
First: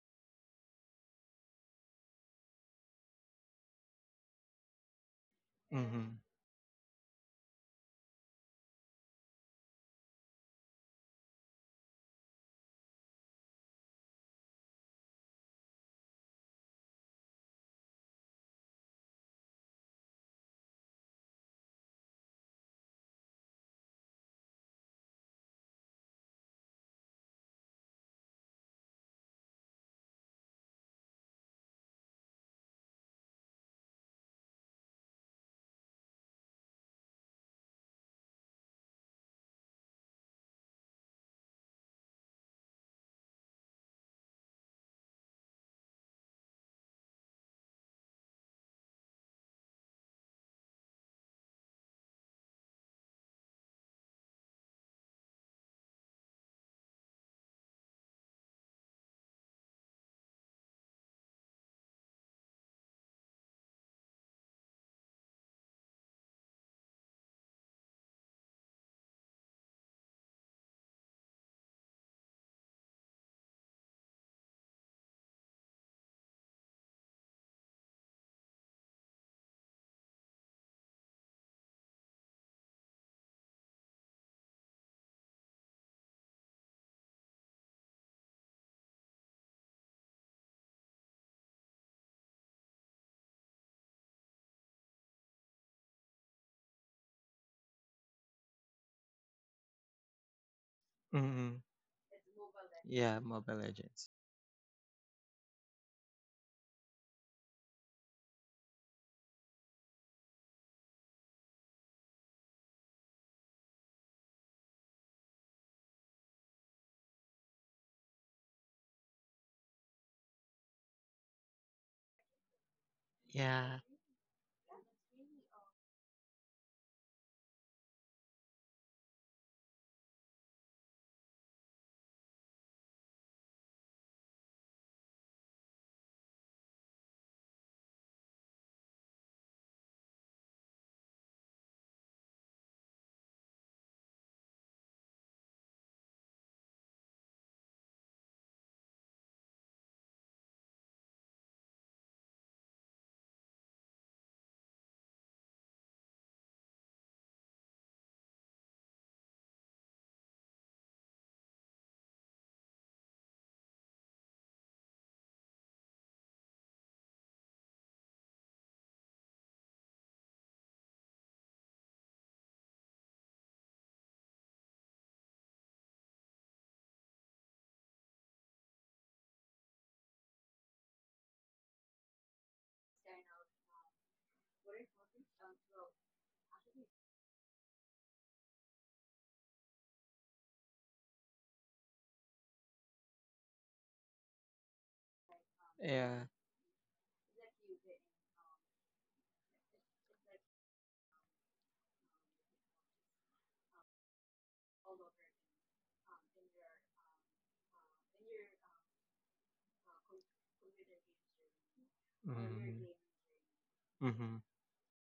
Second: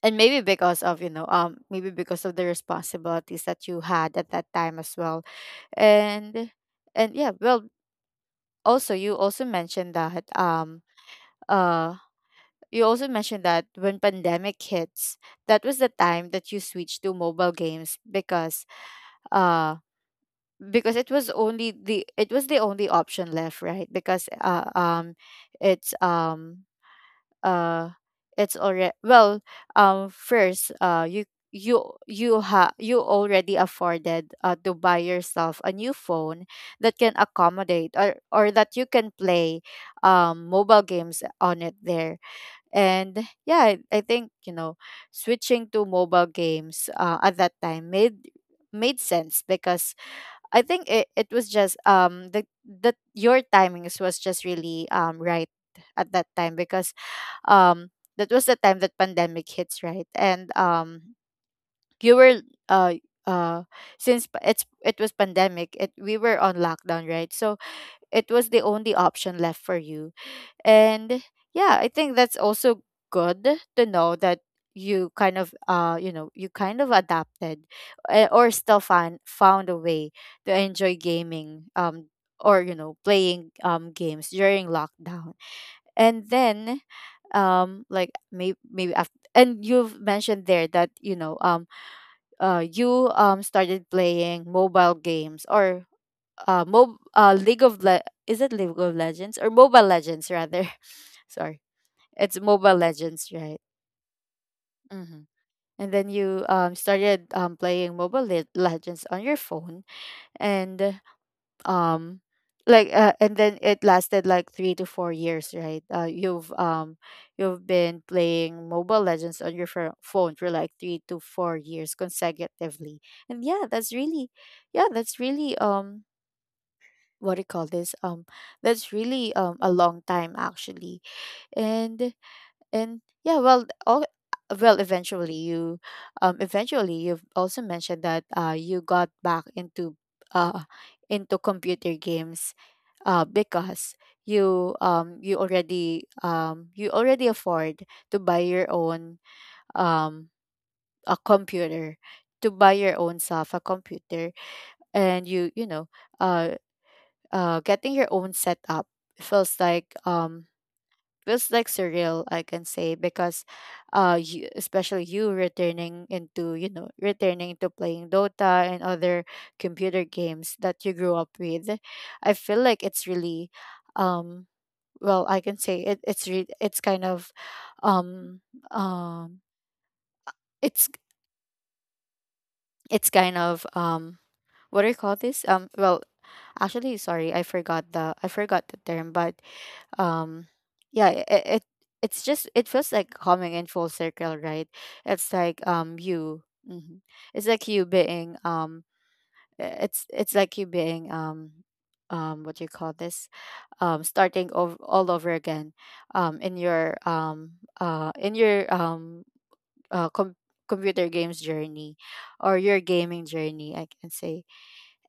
S1: and maybe because of, maybe because of the responsibilities that you had at that time as well.
S2: Mm-hmm.
S1: and and yeah, well, also you also mentioned that uh you also mentioned that when pandemic hits, that was the time that you switched to mobile games, uh because it was only the, it was the only option left, right? Because it's um uh it's already, first you, you you ha you already afforded, to buy yourself a new phone that can accommodate, or that you can play mobile games on it there. And yeah, I think, switching to mobile games at that time made made sense, because I think it was just the your timings was just really right at that time, because um that was the time that pandemic hits, right? And you were uh uh since it's, it was pandemic, it, we were on lockdown, right? So it was the only option left for you. And yeah, I think that's also good to know, that you kind of you know, you kind of adapted, or still find found a way to enjoy gaming, or you know, playing games during lockdown. And then like maybe, maybe after, and you've mentioned there that you started playing mobile games, or mob league of is it League of Legends or Mobile Legends rather?
S2: Mm-hmm.
S1: Sorry. It's Mobile
S2: Yeah,
S1: Legends,
S2: Mobile
S1: right?
S2: Legends.
S1: Mm-hmm. And then you started playing mobile legends on your phone. And um and then it lasted like 3 to 4 years, right? You've you've been playing mobile legends on your phone for like 3 to 4 years consecutively. And yeah,
S2: Yeah,
S1: that's really, yeah, that's really what do you call this that's really a long time, actually. and And yeah, eventually you, eventually you've also mentioned that you got back uh, into computer games, because you you already afford to buy your own um a computer, to buy your own self a computer. And you know uh getting your own setup feels like um feels like surreal, I can say, because you, especially you returning into, you know, returning to playing dota and other computer games that you grew up with. I feel like it's really um I can say it's it's kind of um um it's it's kind of what do you call this well actually, sorry, I forgot the term. But um yeah, it's just, it feels like coming in full circle, right? It's like
S2: yeah.
S1: you hmm, it's like you being it's like you being what do you call this starting over all over again um in your um in your uh com- computer games journey, or your
S2: Mm-hmm.
S1: gaming journey, I can
S2: Mm-hmm.
S1: say.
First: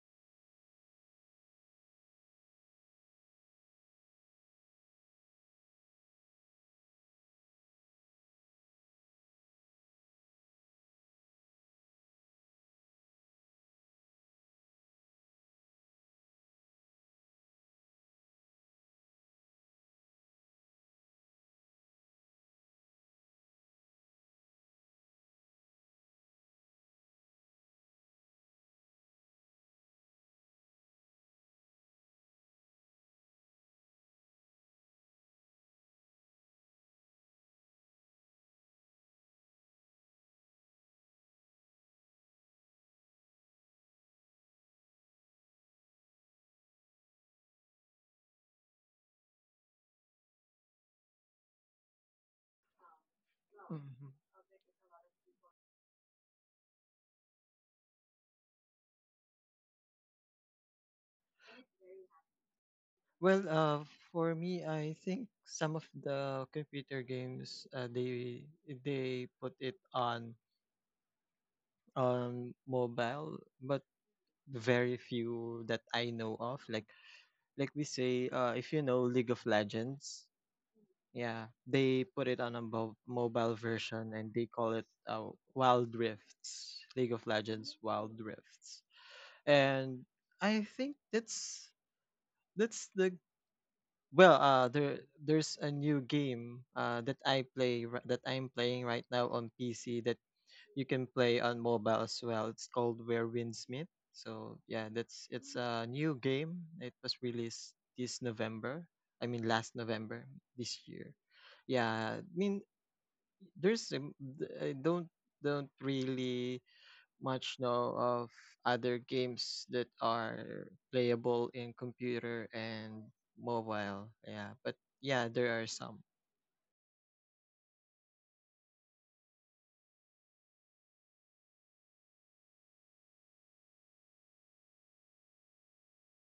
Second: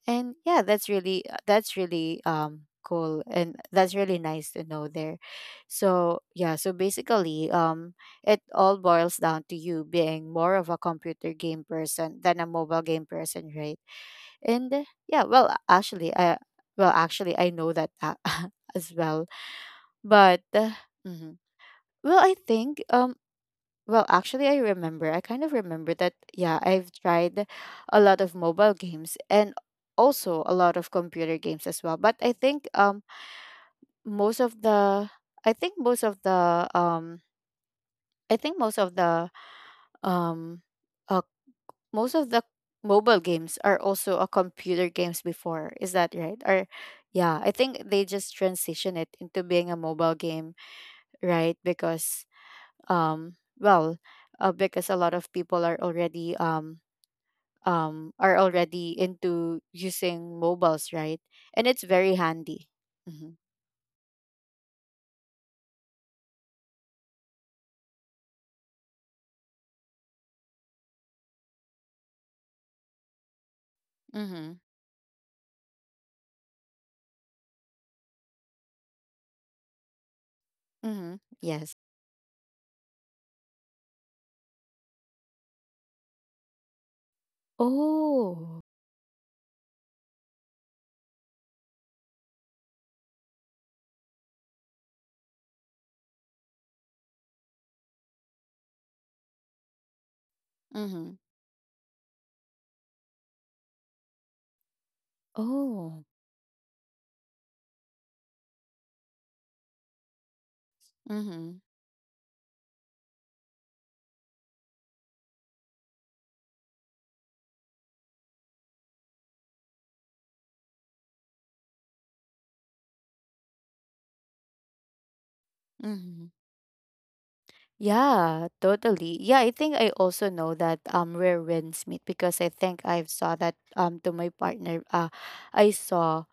S1: And yeah, that's really, that's really cool, and that's really nice to know there. So yeah, so basically it all boils down to you being more of a computer game person than a mobile game person, right? And yeah, actually I know that as well. But mhm. Well, I think actually, I remember, I kind of remember that, yeah, I've tried a lot of mobile games and also a lot of computer games as well. But I think most of the I think most of the I think um uh, most of the mobile games are also a computer games before. Is that right? Or yeah, I think they just transition it into being a mobile game, right? Because um well,
S2: Mhm.
S1: because a lot of people are already into using mobiles, right? And it's very handy. Mm-hmm.
S2: Well, for me, I think some of the computer games, they put it on mobile, but
S1: Mm-hmm.
S2: very few that I know of. Like we say, if you know League of Legends.
S1: Mm-hmm.
S2: Yeah,
S1: Yes.
S2: they put it on a, mobile version, and they call it, Wild Rifts, League of Legends Wild
S1: Oh.
S2: Rifts. And I think that's the there's a new game, that I'm playing right now on PC, that you can
S1: Mm-hmm.
S2: play on mobile as well. It's called Where Winds Meet. So, yeah, that's it's a
S1: Oh.
S2: new game. It was released this November. I mean, last November this year.
S1: Mm-hmm.
S2: Yeah, I mean, there's, I don't really much know of other games that are playable in computer and mobile. Yeah, but yeah, there are some.
S1: Mm-hmm. Yeah, totally. Yeah, I think I also know that rare winds meet, because I think I saw that to my partner. I saw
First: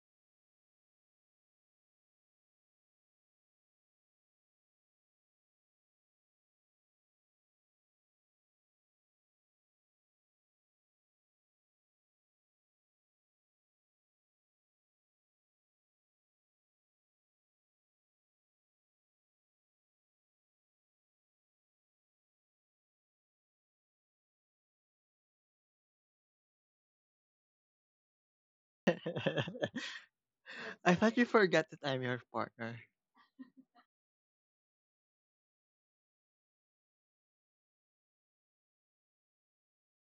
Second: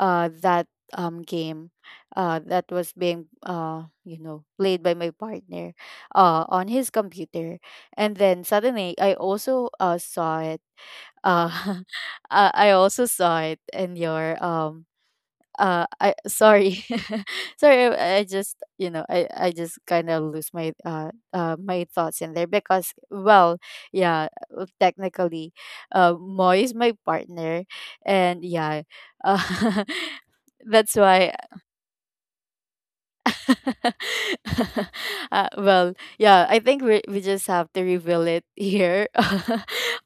S1: that game that was being you know, played by my partner on his computer. And then suddenly I also saw it, uh I also saw it in your I sorry. Sorry, I just, you know I just kind of lose my my thoughts in there, because well yeah, technically, moy is my partner. And yeah, uh,
S2: I
S1: that's
S2: thought you
S1: why.
S2: forgot that I'm your partner.
S1: Well, yeah, I think we just have to reveal it here,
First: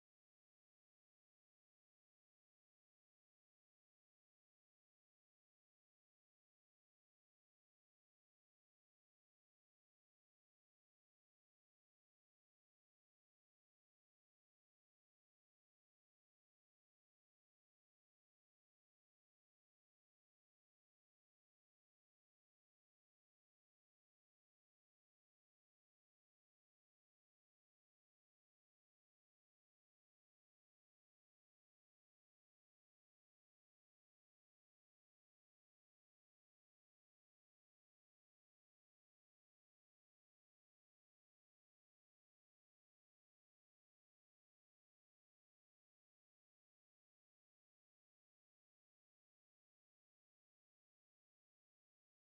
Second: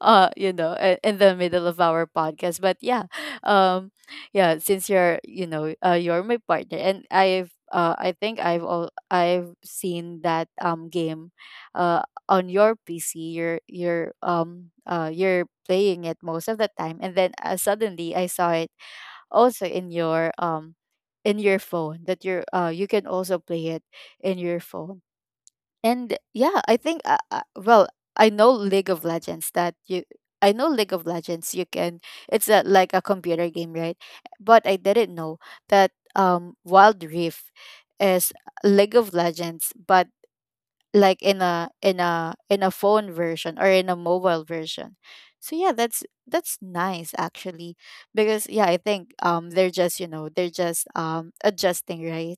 S1: you know, in the middle of our podcast. But yeah, um, yeah, since you're, you know, you're my partner, and I think I've seen that game, uh, on your PC. You're playing it most of the time, and then suddenly I saw it also in your phone that you can also play it in your phone. And yeah I think well I know League of Legends that you I know League of Legends you can. It's a, like a computer game, right? But I didn't know that Wild Rift is League of Legends, but like in a phone version or in a mobile version. So yeah, that's nice actually, because yeah, I think they're just, they're just adjusting, right?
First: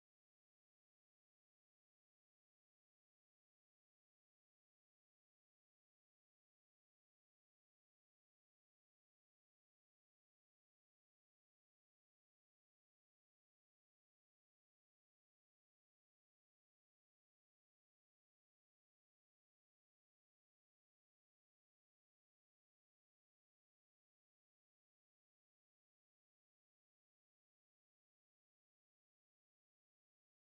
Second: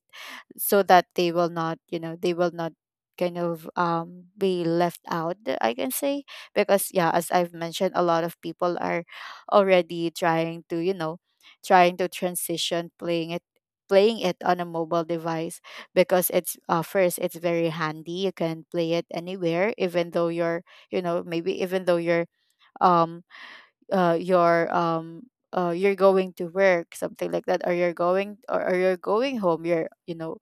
S1: So that they will not, they will not kind of be left out, I can say. Because yeah, as I've mentioned, a lot of people are already trying to, trying to transition playing it on a mobile device, because it's first, it's very handy. You can play it anywhere, even though you're, you know, maybe even though um uh you're um you're going to work, something like that, or you're going, or you're going home, you're you know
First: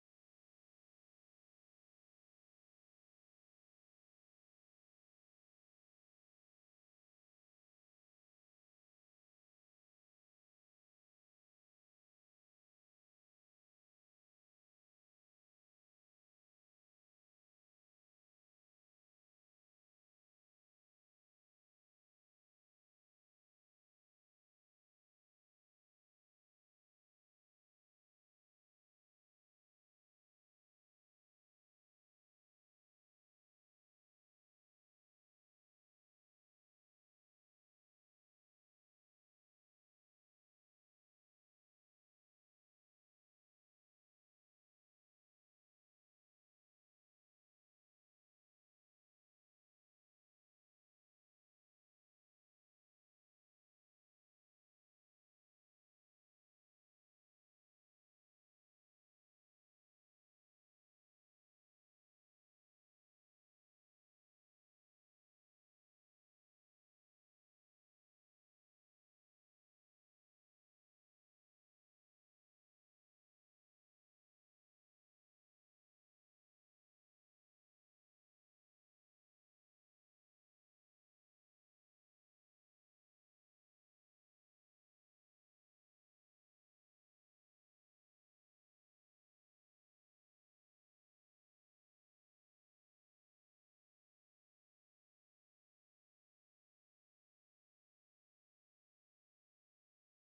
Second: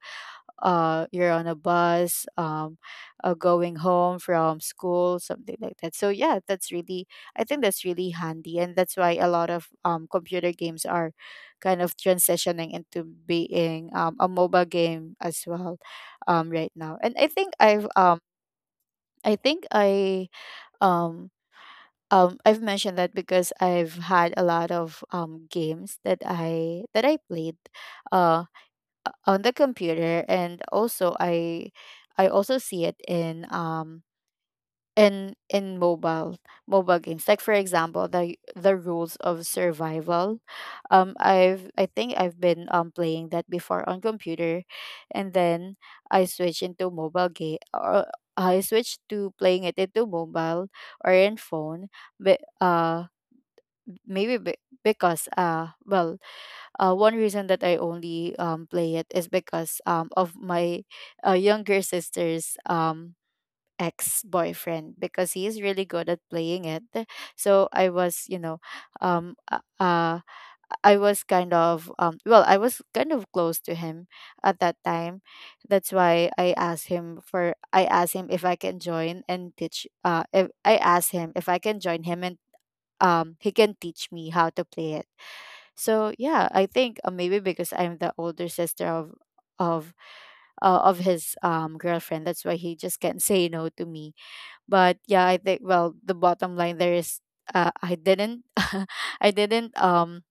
S1: you're on a bus, going home from school, something like that. So yeah, that's really, I think that's really handy, and that's why a lot of computer games are kind of transitioning into being a mobile game as well right now. And I think I've I think I um I've mentioned that because I've had a lot of games that I played uh on the computer, and also I also see it in mobile games, like for example the Rules of Survival. I've, I think I've been playing that before on computer, and then I switch into mobile game, or I switch to playing it into mobile or in phone. But maybe be- because well, one reason that I only play it is because of my younger sister's ex boyfriend, because he is really good at playing it. So I was, you know, um, uh, uh, I was kind of, well, I was kind of close to him at that time. That's why I asked him if I can join and teach, if, I asked him if I can join him and he can teach me how to play it. So yeah, I think maybe because I'm the older sister of of his girlfriend, that's why he just can't say no to me. But yeah, I think, well, the bottom line there is I didn't I didn't um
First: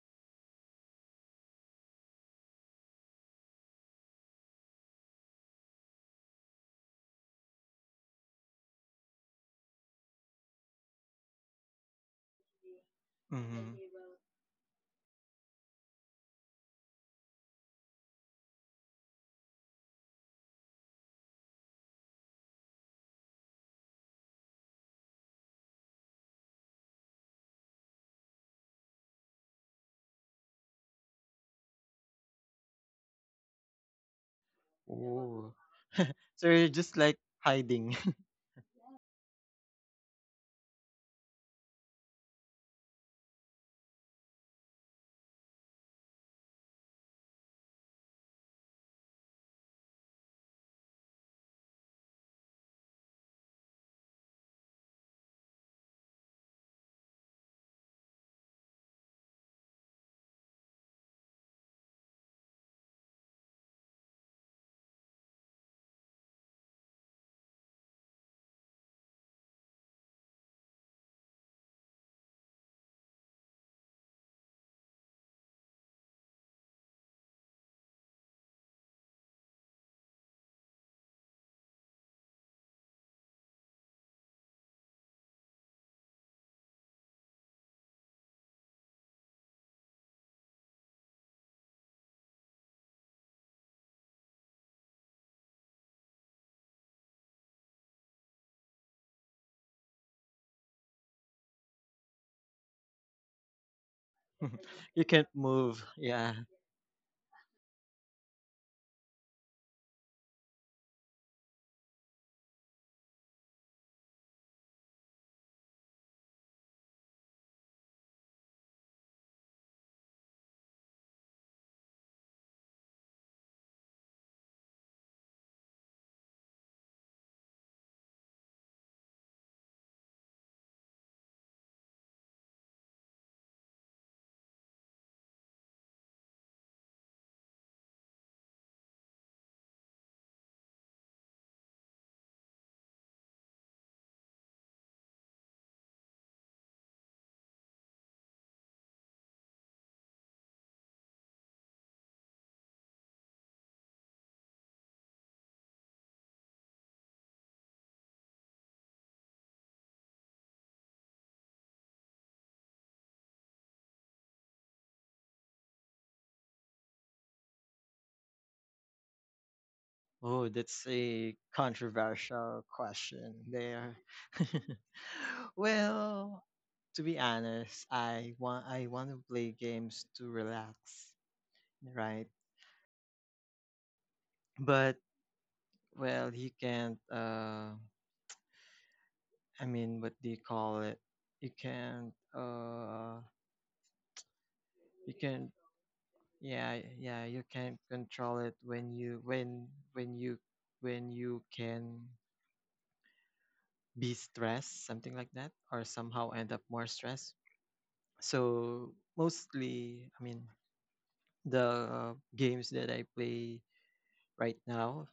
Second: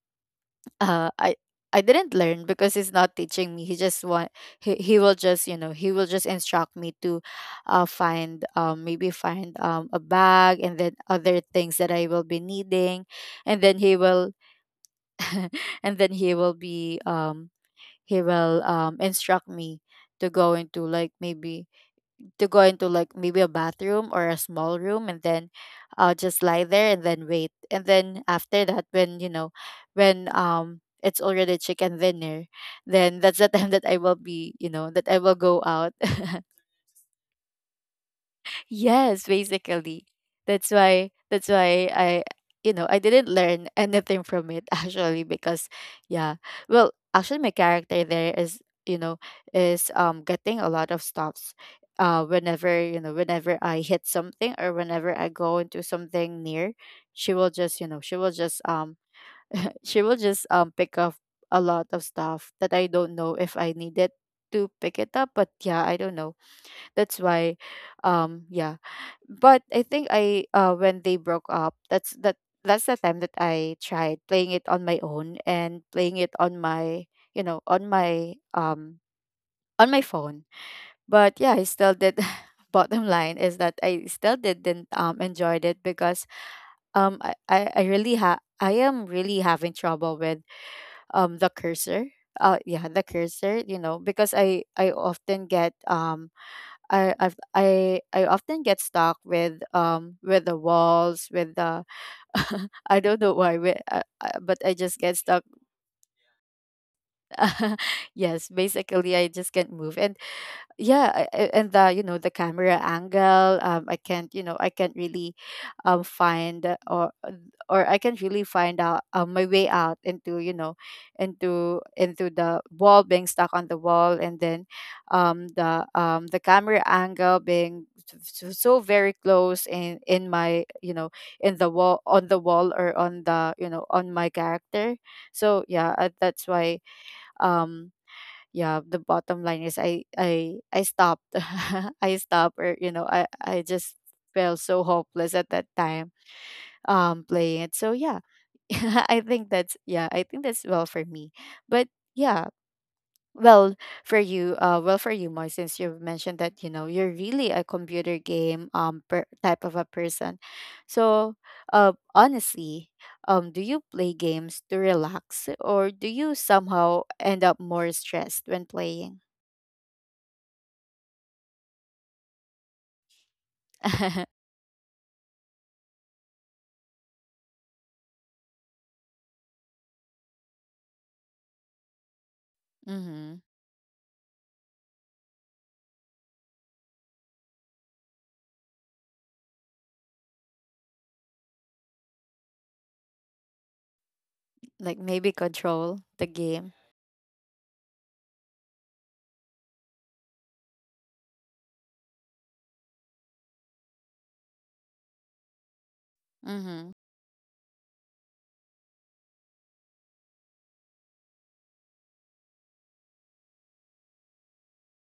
S1: uh I I didn't learn, because he's not teaching me. He just he will just, he will just instruct me to find maybe find a bag and then other things that I will be needing. And
S2: Mm-hmm.
S1: then he will and then he will be he will instruct me to go into like maybe to go into like maybe a bathroom or a small room, and then I'll just lie there and then wait. And then after that, when, you know, when it's already chicken dinner, then that's the time that I will be, you know, that I will
S2: Ooh.
S1: go out.
S2: So you're just like hiding.
S1: Yes, basically. That's why I, you know, I didn't learn anything from it actually, because yeah. Well, actually my character there is, you know, is getting a lot of stops whenever, you know, whenever I hit something or whenever I go into something near, she will just, you know, she will just she will just pick up a lot of stuff that I don't know if I needed to pick it up, but yeah, I don't know. That's why yeah, but I think I when they broke up, that's that that's the time that I tried playing it on my own, and playing it on my, you know, on my on my phone. But yeah, I still did. Bottom line is that I still didn't enjoyed it, because I am really having trouble with the cursor. Yeah, the cursor, you know, because I often get I often get stuck with, with the walls, with the I don't know why, but I just
S2: You
S1: get
S2: can't
S1: stuck.
S2: move. Yeah.
S1: Yes, basically I just can't move. And yeah, and the, you know, the camera angle, I can't, you know, I can't really find or I can't really find out my way out into, you know, into the wall, being stuck on the wall. And then the camera angle being so, so very close in my, you know, in the wall, on the wall, or on the, you know, on my character. So yeah, that's why um yeah, the bottom line is I stopped. I stopped, or, you know, I just felt so hopeless at that time playing it. So yeah, I think that's, yeah, I think that's, well, for me. But yeah, well, for you, Moy, since you've mentioned that, you know, you're really a computer game type of a person, so honestly, do you play games to relax, or do you somehow end up more stressed when playing?
S2: Oh, that's a controversial question there. Well, to be honest, I want to play games to relax, right?
S1: Mhm.
S2: But, well, you can't. I mean, what do you call it? You can't.
S1: Like
S2: You
S1: maybe
S2: can't.
S1: control the game.
S2: Yeah, yeah. You can't control it when you can be stressed, something like that, or somehow end up more
S1: Mhm.
S2: stressed. So, mostly, I mean, the games that I play right now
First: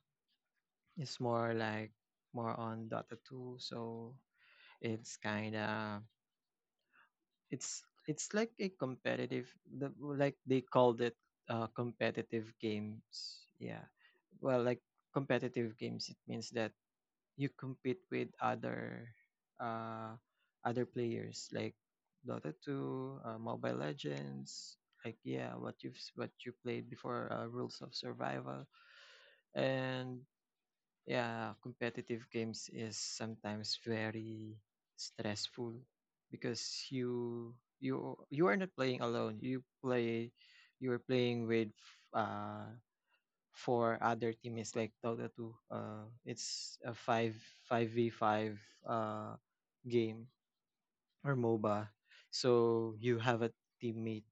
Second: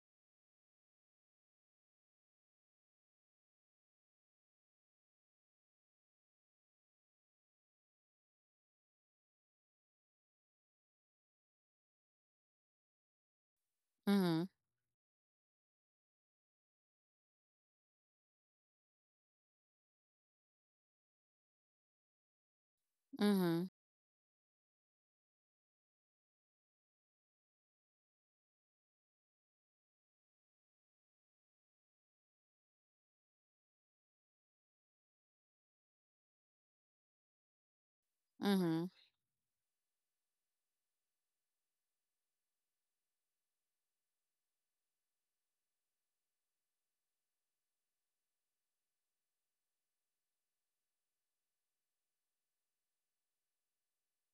S2: is more like, more on Dota 2. So it's kind of, it's it's like a competitive, like they called it, competitive games. Yeah.
S1: Mhm.
S2: Well, like, competitive games, it means that you compete with other uh other players, like Dota 2,
S1: Mhm.
S2: Mobile Legends, like, yeah, what you played before, Rules of Survival, and, yeah, competitive games is sometimes very stressful, because you are not
S1: Mhm.
S2: playing alone. You are playing with, uh for other team is like Dota 2. It's a five v five uh game, or MOBA. So you have a teammate,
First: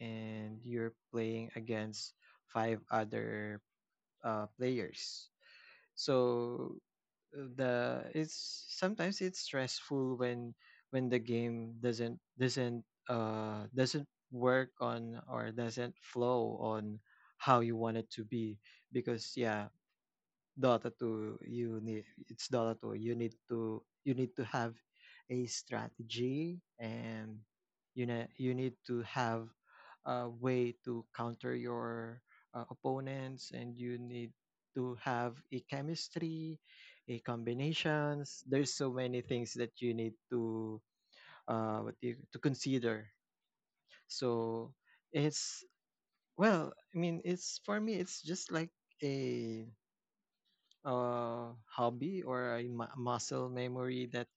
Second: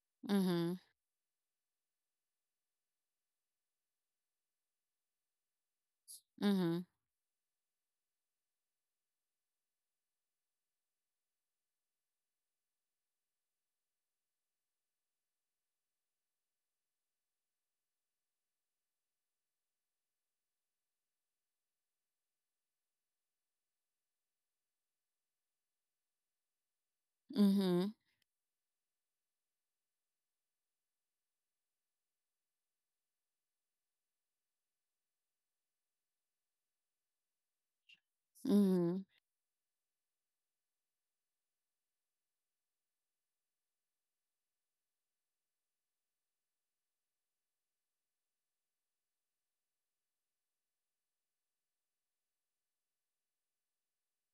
S2: and you're playing against five other, players. So,
S1: Mhm.
S2: the it's stressful when the game doesn't work on, or doesn't flow on, how you want it to be, because, yeah, Dota 2, you need it's Dota 2. You need to have a strategy, and,
S1: Mhm.
S2: you know, you need to have a way to counter your, opponents, and you need to have a chemistry, a combinations. There's so
S1: Mhm.
S2: many things that you need to what do you, to consider. So, it's well, I mean it's for me, it's just like a, hobby, or a, muscle memory, that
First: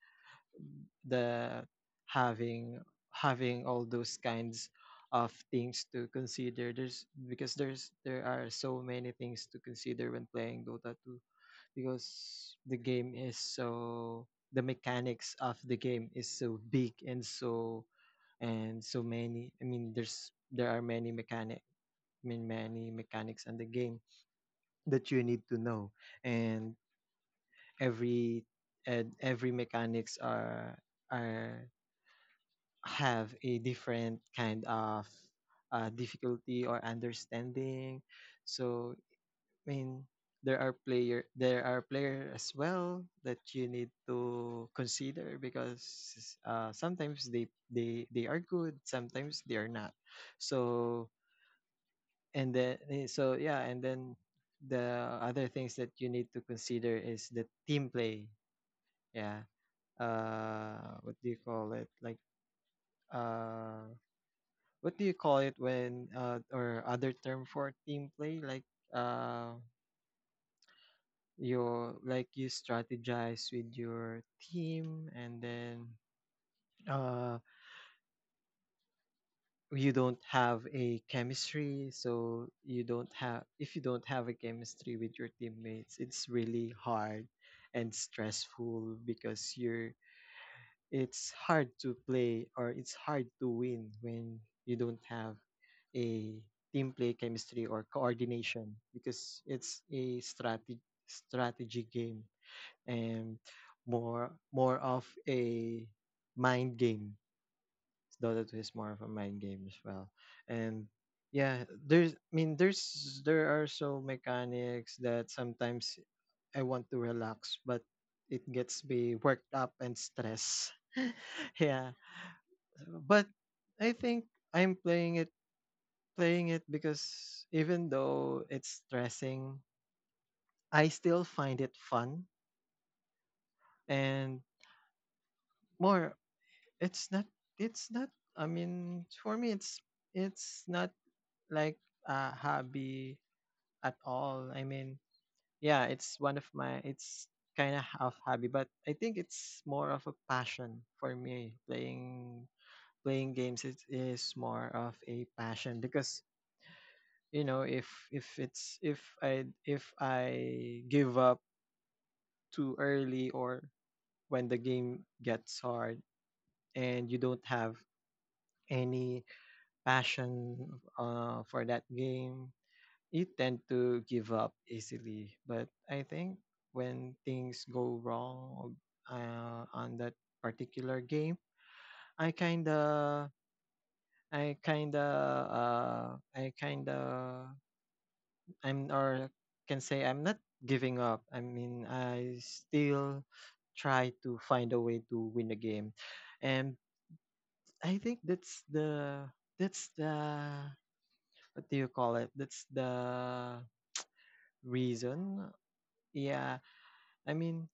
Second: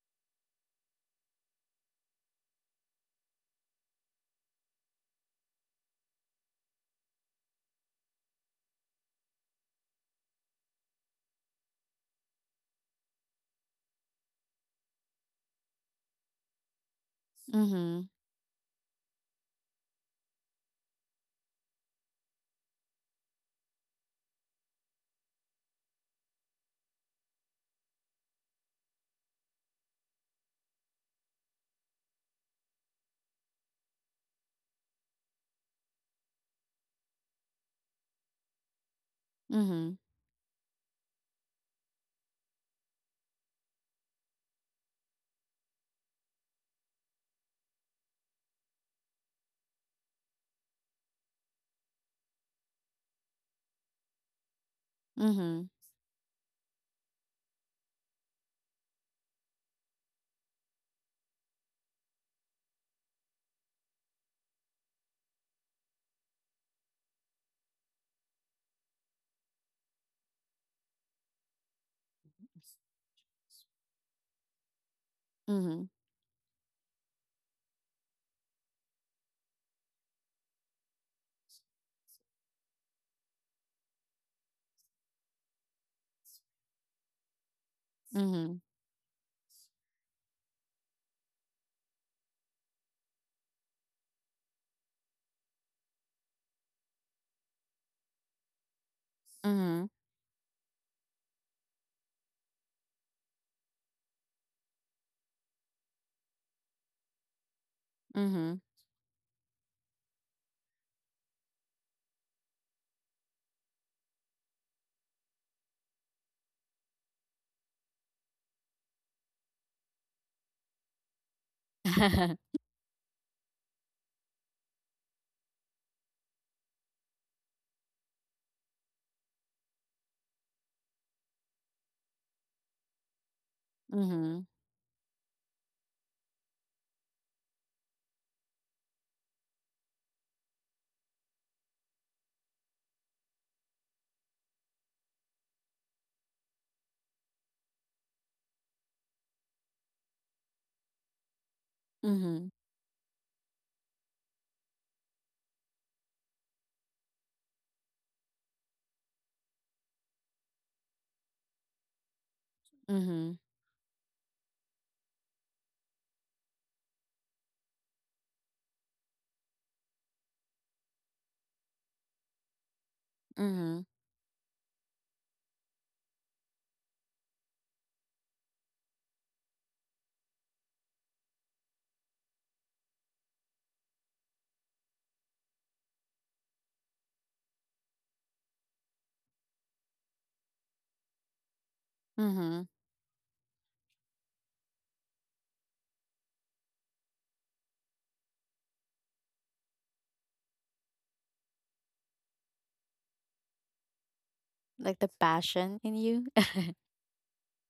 S2: the having having all those kinds of things to consider, there's because there's there are so many things to consider when playing Dota 2, because the mechanics of the game is so big, and so
S1: Mhm.
S2: and so many. I mean, there are many mechanic. I mean, many mechanics in the game that you need to know. And every every mechanics are have a different kind of, difficulty or understanding. So, I mean, there are player as well that you need to consider, because sometimes they are good, sometimes they are not. So, and then, and then the other
S1: Mhm.
S2: things that you need to consider is the team play. Yeah. uh what do you call it, like, uh what do you call it when, or other term for team play, like, uh you, like, you strategize with your team, and then,
S1: Mhm.
S2: uh you don't have a chemistry, so, you don't have if you don't have a chemistry with your teammates, it's really hard and
S1: Mhm.
S2: stressful, because you're, it's hard to play, or it's hard to win when you don't have a team play chemistry or coordination, because it's
S1: Mhm.
S2: a strategy game, and more of a mind game. Dota 2
S1: Mhm.
S2: is more of a mind game as well. And, yeah, there's I mean there's there are so mechanics that sometimes I want to relax, but it gets me worked up and stress. Yeah.
S1: Mhm.
S2: But I think I'm playing it because, even though it's stressing, I still find it fun,
S1: Mhm.
S2: and
S1: Mhm.
S2: more, it's not it's not I mean, for me, it's not like a hobby at all. I mean, yeah, it's kind of half hobby, but I think it's more of a passion for me.
S1: Mhm.
S2: Playing
S1: Mhm.
S2: playing games, it is more of a passion, because, you know, if I give up too early,
S1: Mhm.
S2: or when the game gets hard and you don't have any passion, for that game, you tend to give up easily. But I think, when things go wrong, on that particular game, I kinda, I kinda, uh, I kinda, I'm or can say I'm not giving up. I mean, I
S1: Mhm.
S2: still try to find a way to win the game. And I think that's the, what do you call it? That's the
S1: Like the
S2: reason.
S1: passion in you.
S2: Yeah. I mean,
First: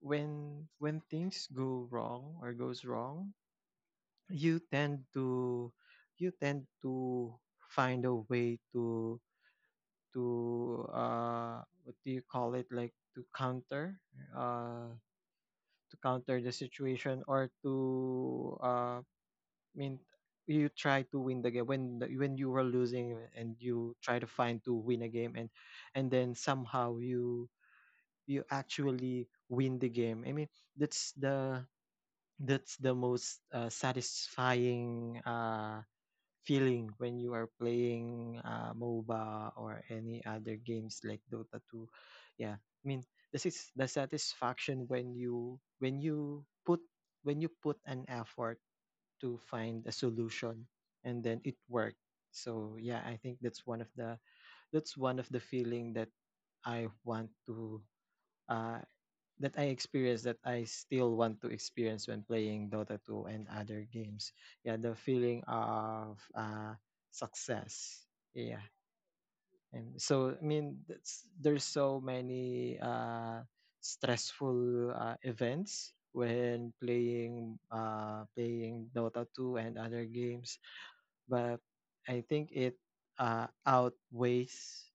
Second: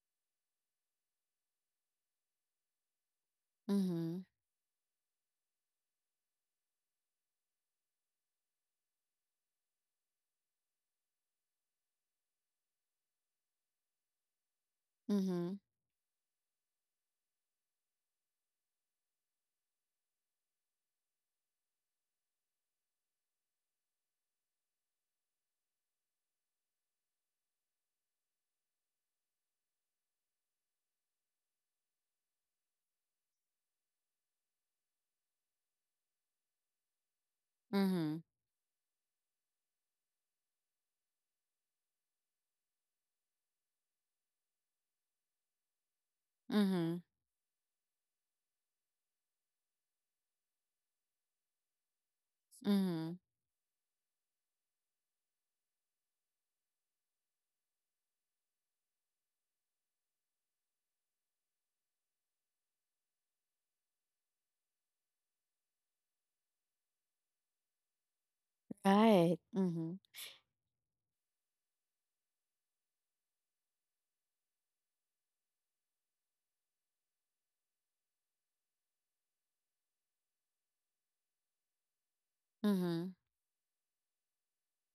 S2: when things go wrong, or goes wrong,
S1: Mhm.
S2: you tend to you tend to find a way to what do you call it like to counter, uh
S1: Mhm.
S2: to counter the situation, or to, I mean you try to win the game when the, when you were losing, and you try to find to win a game, and then somehow you actually win the game. I mean, that's the that's the most, satisfying, feeling when you are
S1: Mhm.
S2: playing, MOBA, or any other games like Dota 2. Yeah, I mean, this is the satisfaction when you when you put
S1: Mhm.
S2: when you put an effort to find a solution, and then it worked. So, yeah, I
S1: Mhm.
S2: think that's one of the feeling that, I want to uh, that I experienced, that I still want to experience when playing Dota 2 and other games. Yeah, the feeling of, success. Yeah.
S1: Right. Mhm.
S2: And so, I mean, there's so many, stressful, events when playing, Dota 2 and other games, but I think it,
S1: Mhm.
S2: uh, outweighs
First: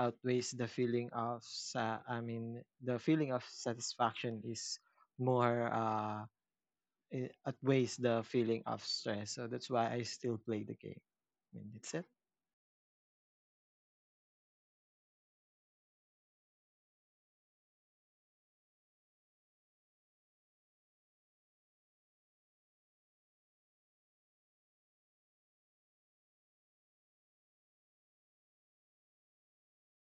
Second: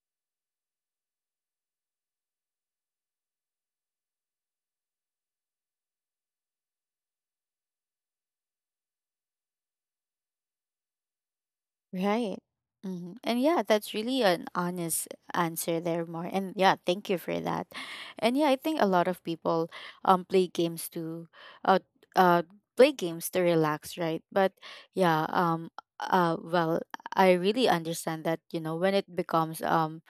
S2: outweighs the feeling of satisfaction, is more it outweighs the feeling of stress. So that's why I still play the game. I mean, that's it.
S1: Right. Hmm. And yeah, that's really an honest answer there, more. And yeah, thank you for that. And yeah, I think a lot of people um play games to uh uh play games to relax, right? But yeah, well, I really understand that, you know, when it becomes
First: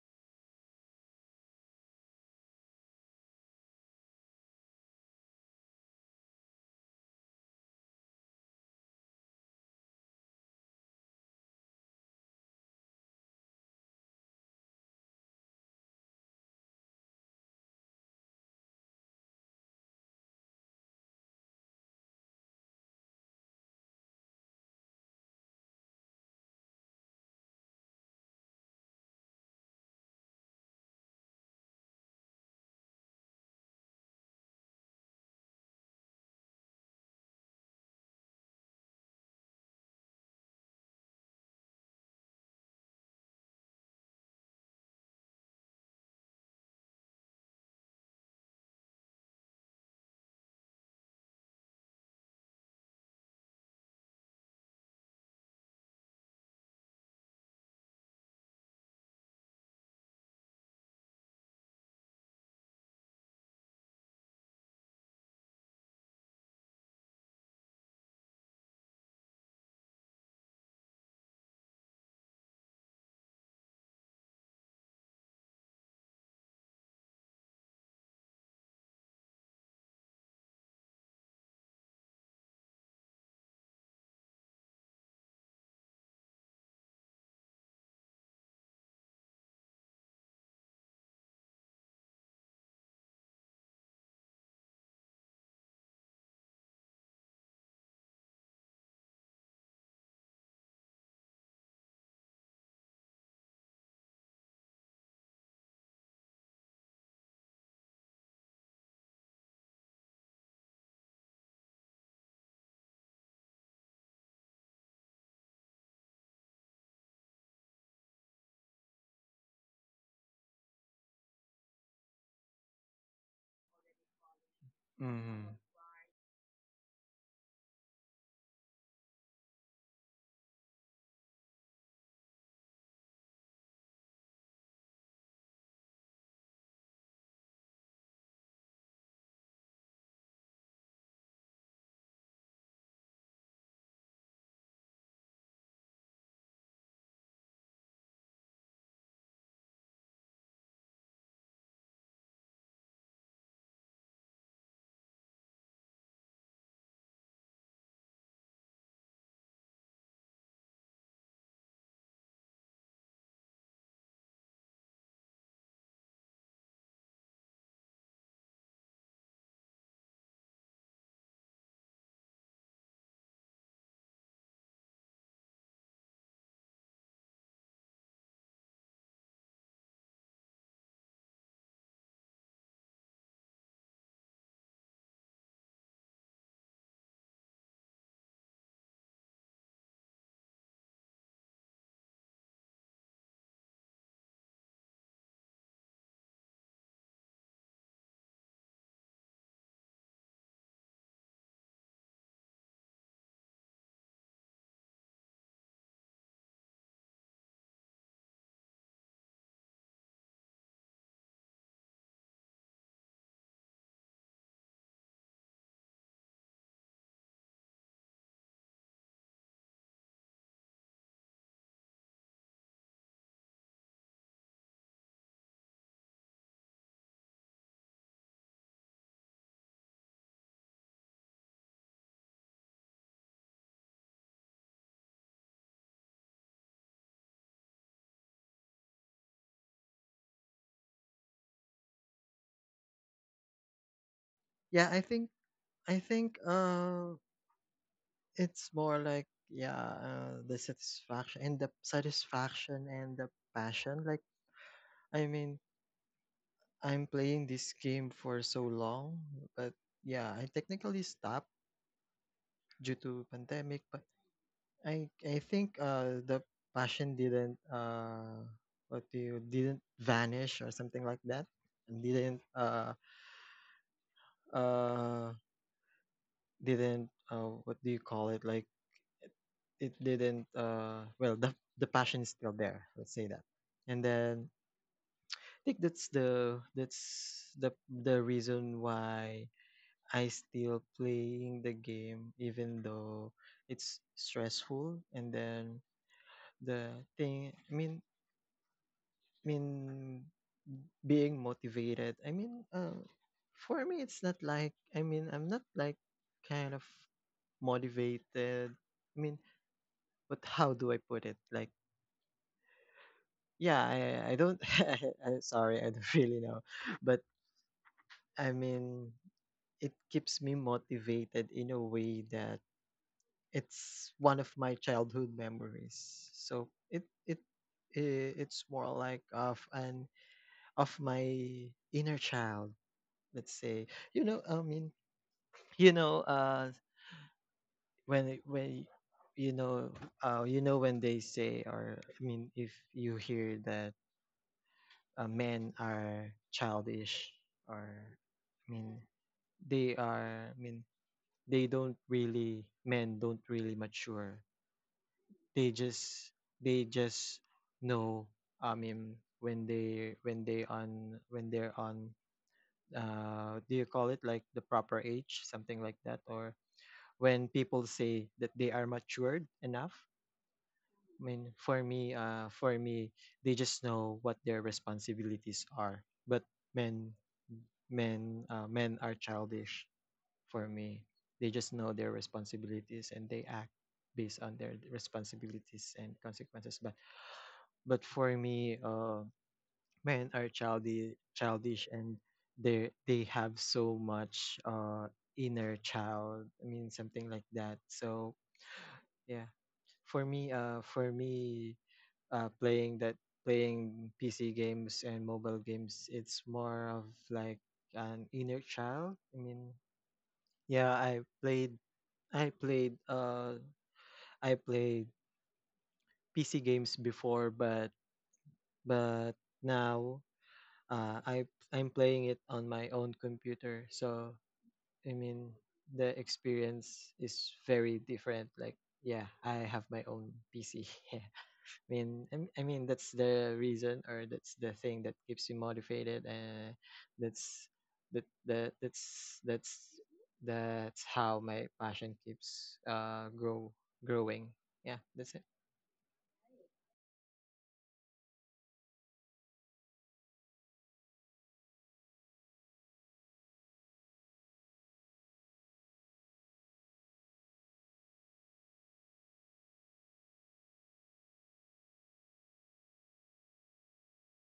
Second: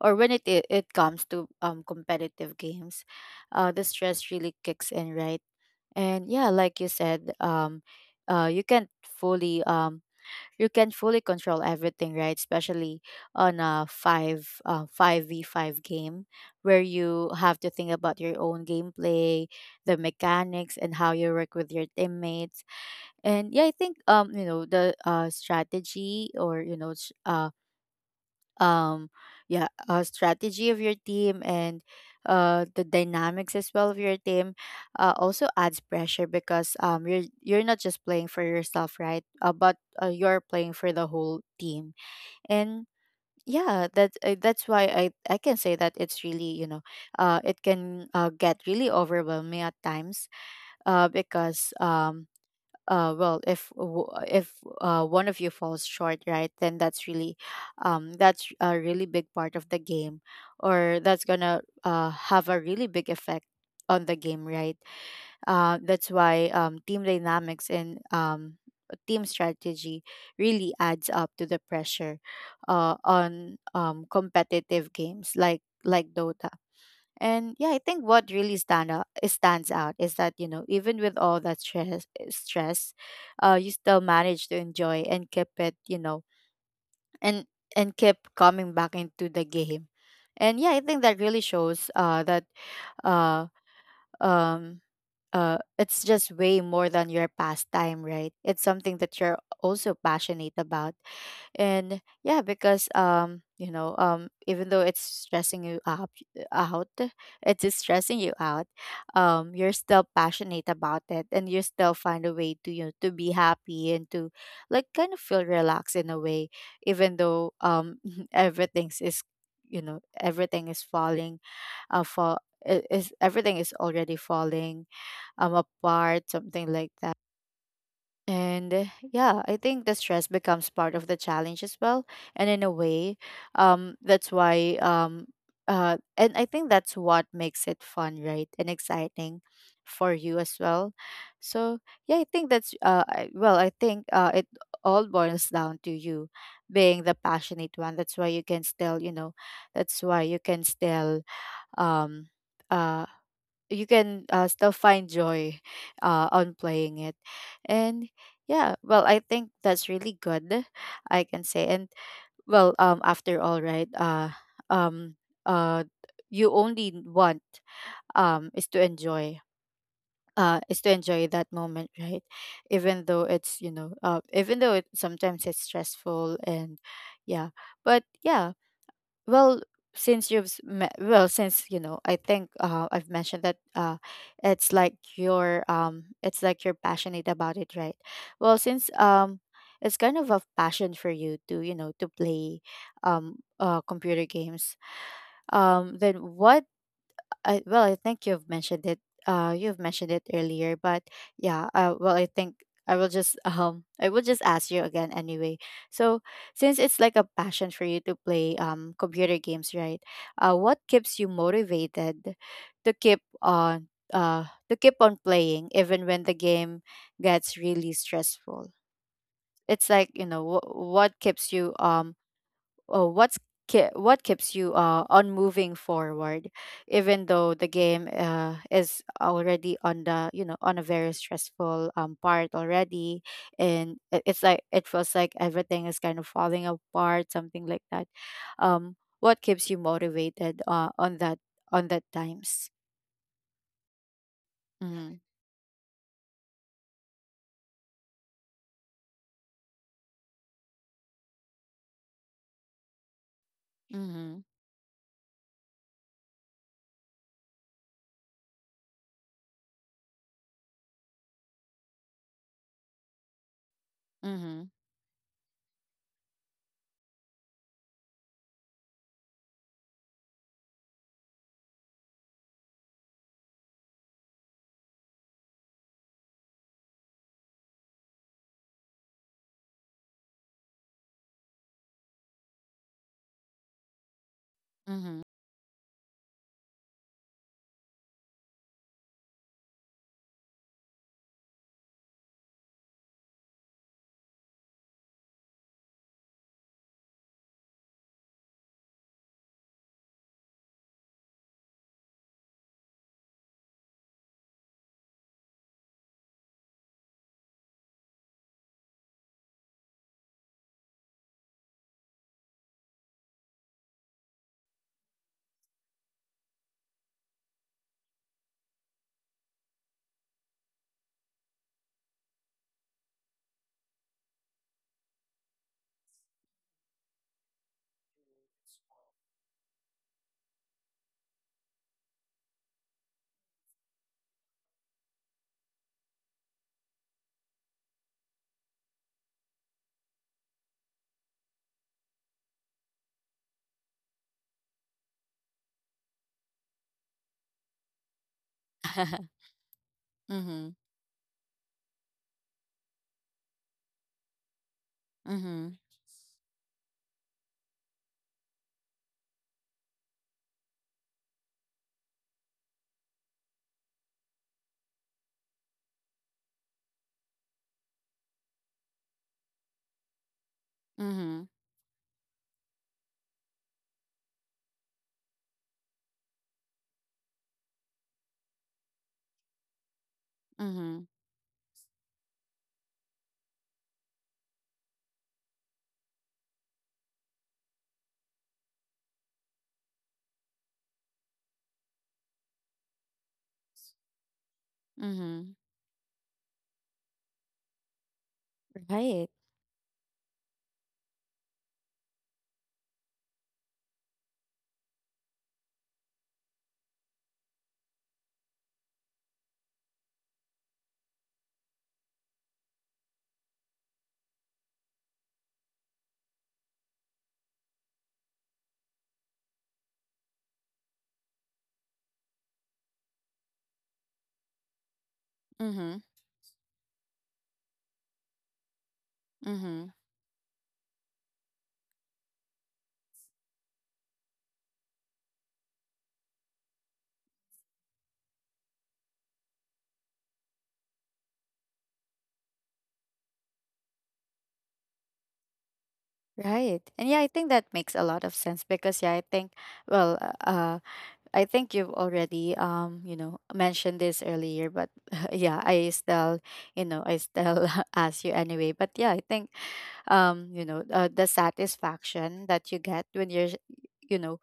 S1: or when it comes to competitive games, the stress really kicks in, right? And yeah, like you said, you can't fully you can fully control everything, right? Especially on a five v five game, where you have to think about your own gameplay, the mechanics, and how you work with your teammates. And yeah, I think you know, the strategy, or you know, um yeah, strategy of your team, and the dynamics as well of your team also adds pressure, because um, you're you're not just playing for yourself, right? But you're playing for the whole team. And yeah, that's why I can say that it's really, you know, it can get really overwhelming at times, because well, if one of you falls short, right, then that's really that's a really big part of the game, or that's gonna have a really big effect on the game, right? That's why team dynamics and team strategy really adds up to the pressure on competitive games, like Dota. And yeah, I think what really stands out is that, you know, even with all that stress, you still manage to enjoy and keep it, you know, and keep coming back into the game. And yeah, I think that really shows that uh um it's just way more than your pastime, right? It's something that you're also passionate about. And yeah, because you know, even though it's out stressing you out, you're still passionate about it, and you still find a way to, you know, to be happy and to like kind of feel relaxed in a way, even though everything's is everything is uh fall everything is already falling
S2: Hmm.
S1: apart, something like that. And yeah, I think the stress becomes part of the challenge as well. And in a way, um, that's why, um, and I think that's what makes it fun, right? And exciting for you as well. So yeah, I think that's, well, I think it all boils down to you being the passionate one. That's why you can still, you know, that's why um, uh, you can still find joy on playing it. And yeah, well, I think that's really good, I can say. And well, after all, right, um uh you only want um is to enjoy is to enjoy that moment, right? Even though it's, you know, even though it sometimes it's stressful, and yeah. But yeah, well, since you know, I think I've mentioned that it's like you're passionate about it, right? Well, since it's kind of a passion for you to, you know, to play computer games. Then what I, well, I think you've mentioned it. You've mentioned it earlier, but yeah. Well, I think I will just I will just ask you again anyway. So, since it's like a passion for you to play computer games, right? What keeps you motivated to keep on uh to keep on playing, even when the game gets really stressful? It's like, you know, what keeps you oh, what's what keeps you on moving forward, even though the game is already on the, you know, on a very stressful part already, and it's like it feels like everything is kind of falling apart, something like that. What keeps you motivated on that, on that times?
S2: Yeah, I
S1: Mm-hmm.
S2: think I think it's more like, yeah, the satisfaction and the passion. Like,
S1: Mm-hmm.
S2: I mean, I'm playing this game for so long, but yeah, I technically stopped due to pandemic, but
S1: Mm-hmm.
S2: I think, the passion didn't what do you didn't vanish, or something like that. And uh didn't what do you call it like it didn't, well, the passion is still there, let's say that. And then
S1: Mm-hmm.
S2: I think that's the, the reason why I still playing the game even though it's stressful. And then the thing I mean being motivated, for me it's not like, I'm not like kind of motivated, i mean but how do I put it? Like, yeah, I don't. Sorry, I don't really know, but I mean, it keeps me motivated in a way that it's one of my childhood memories. So it's more like of an, of my inner child. Let's say, you know. I mean, you know, when you know, you know, when they say, or if you hear that, men are childish, or I mean they are,
S1: Mm-hmm.
S2: they don't really, men don't really mature.
S1: Mm-hmm.
S2: They just they just know, when they're on, do you call it like the proper age, something like that, or when people say that they are matured enough.
S1: Mm-hmm.
S2: For me, they just know what their responsibilities are. But men, men are childish, for me.
S1: Mm-hmm.
S2: They just know their responsibilities and they act based on their responsibilities and consequences. But for me, men are childish, and they have so much,
S1: Mm-hmm.
S2: inner child, something like that. So
S1: Right.
S2: yeah, for me, playing that, playing PC games and mobile games, it's more of like an inner child, yeah. I played I played PC games before, but but now, I'm playing it on my own computer. So I mean
S1: Mm-hmm.
S2: the experience is very different. Like, yeah, I have
S1: Mm-hmm.
S2: my own PC. I mean, that's the reason, or that's the thing that keeps you motivated. And that's, that that that's that's that's how my passion keeps growing. Yeah, that's it.
S1: Right. And yeah, I think that makes a lot of sense because yeah, I think well, uh uh, I think you've already mentioned this earlier, but yeah, I still ask you anyway. But yeah, I think the satisfaction that you get when you're you know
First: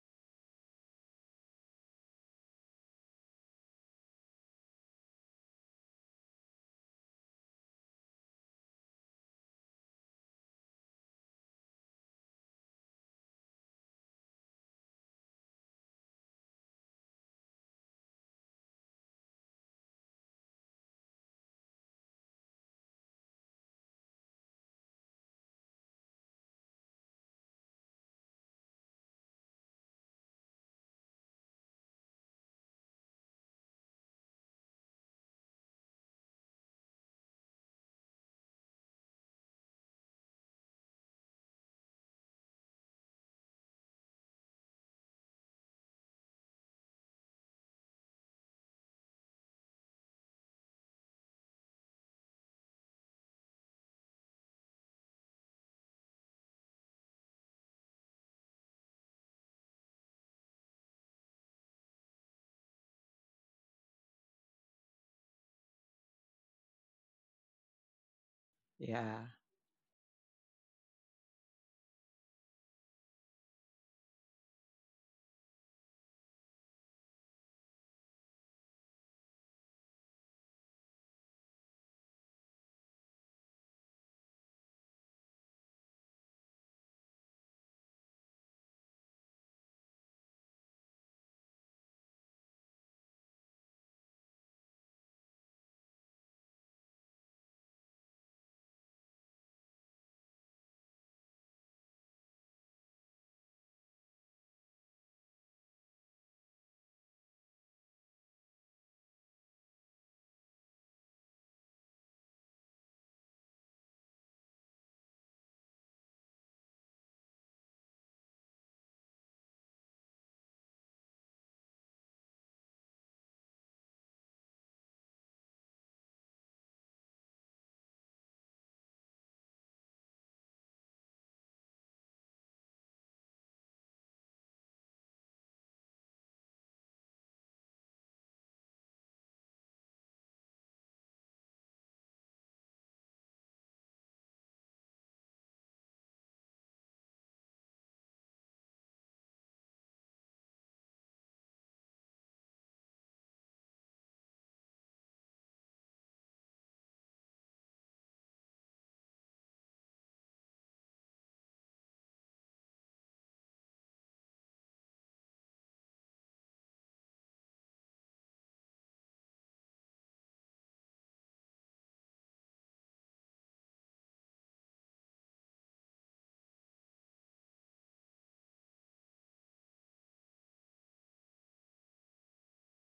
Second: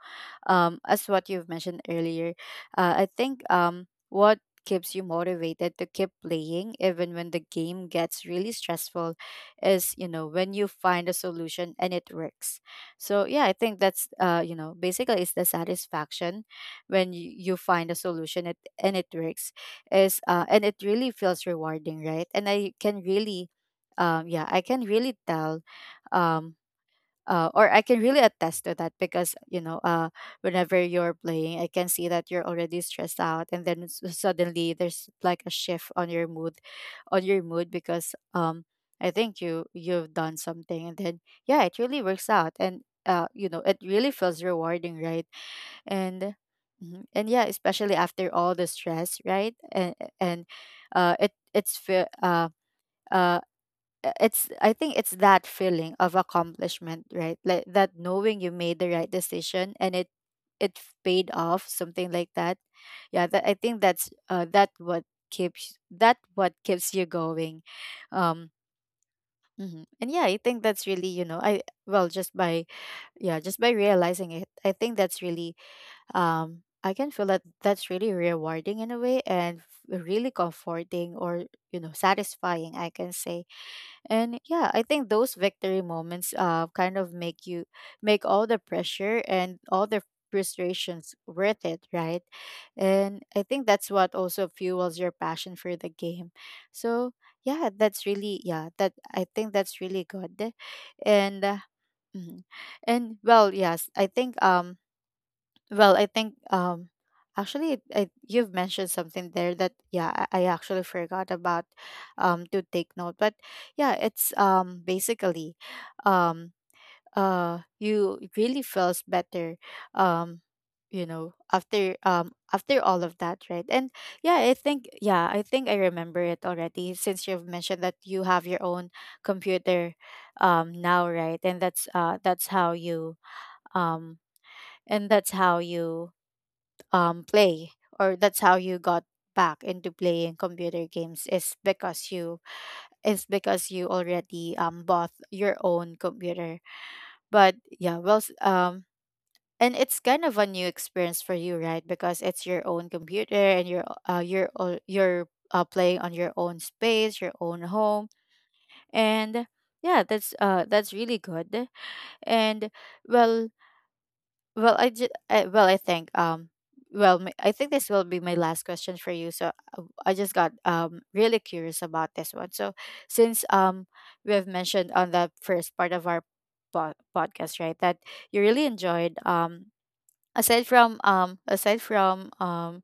S1: as what you've mentioned earlier. I think what keeps you motivated to keep playing even when the game gets really stressful is, you know, when you find a solution and it works. So yeah, I think that's basically it's the satisfaction when you find a solution and it works. Is And it really feels rewarding, right? And I can really yeah I can really tell. Um uh, or I can really attest to that because, you know, whenever you're playing, I can see that you're already stressed out, and then suddenly there's like a shift on your mood, on your mood because I think you you've done something, and then yeah, it really works out. And it really feels rewarding, right? And mhm, and yeah, especially after all the stress, right? And and uh it it's feel uh uh it's I think it's that feeling of accomplishment, right? Like that, knowing you made the right decision and paid off, something like that. Yeah, I think that's that what keeps you going. um
S2: Yeah,
S1: mhm. And yeah, I think that's really, you know, I well just by yeah, just by realizing it, I think that's really I can feel that that's really rewarding in a way, and really comforting, or, you know, satisfying, I can say. And yeah, I think those victory moments kind of make you make all the pressure and all the frustrations worth it, right? And I think that's what also fuels your passion for the game. So yeah, that's really, yeah, that I think that's really good. And Mhm. And I think I think actually you've mentioned something there that yeah, I actually forgot about to take note. But yeah, it's basically um you, it really feels better um you know, after after all of that, right? And yeah, I think, yeah, I think I remember it already, since you've mentioned that you have your own computer now, right? And that's how you um and that's how you play, or that's how you got back into playing computer games, is because you already bought your own computer. But yeah, and it's kind of a new experience for you, right? Because it's your own computer and you're playing on your own space, your own home. And yeah, that's really good. And well, I think, I think this will be my last question for you. So I just got really curious about this one. So since we have mentioned on the first part of our podcast, right, that you really enjoyed aside from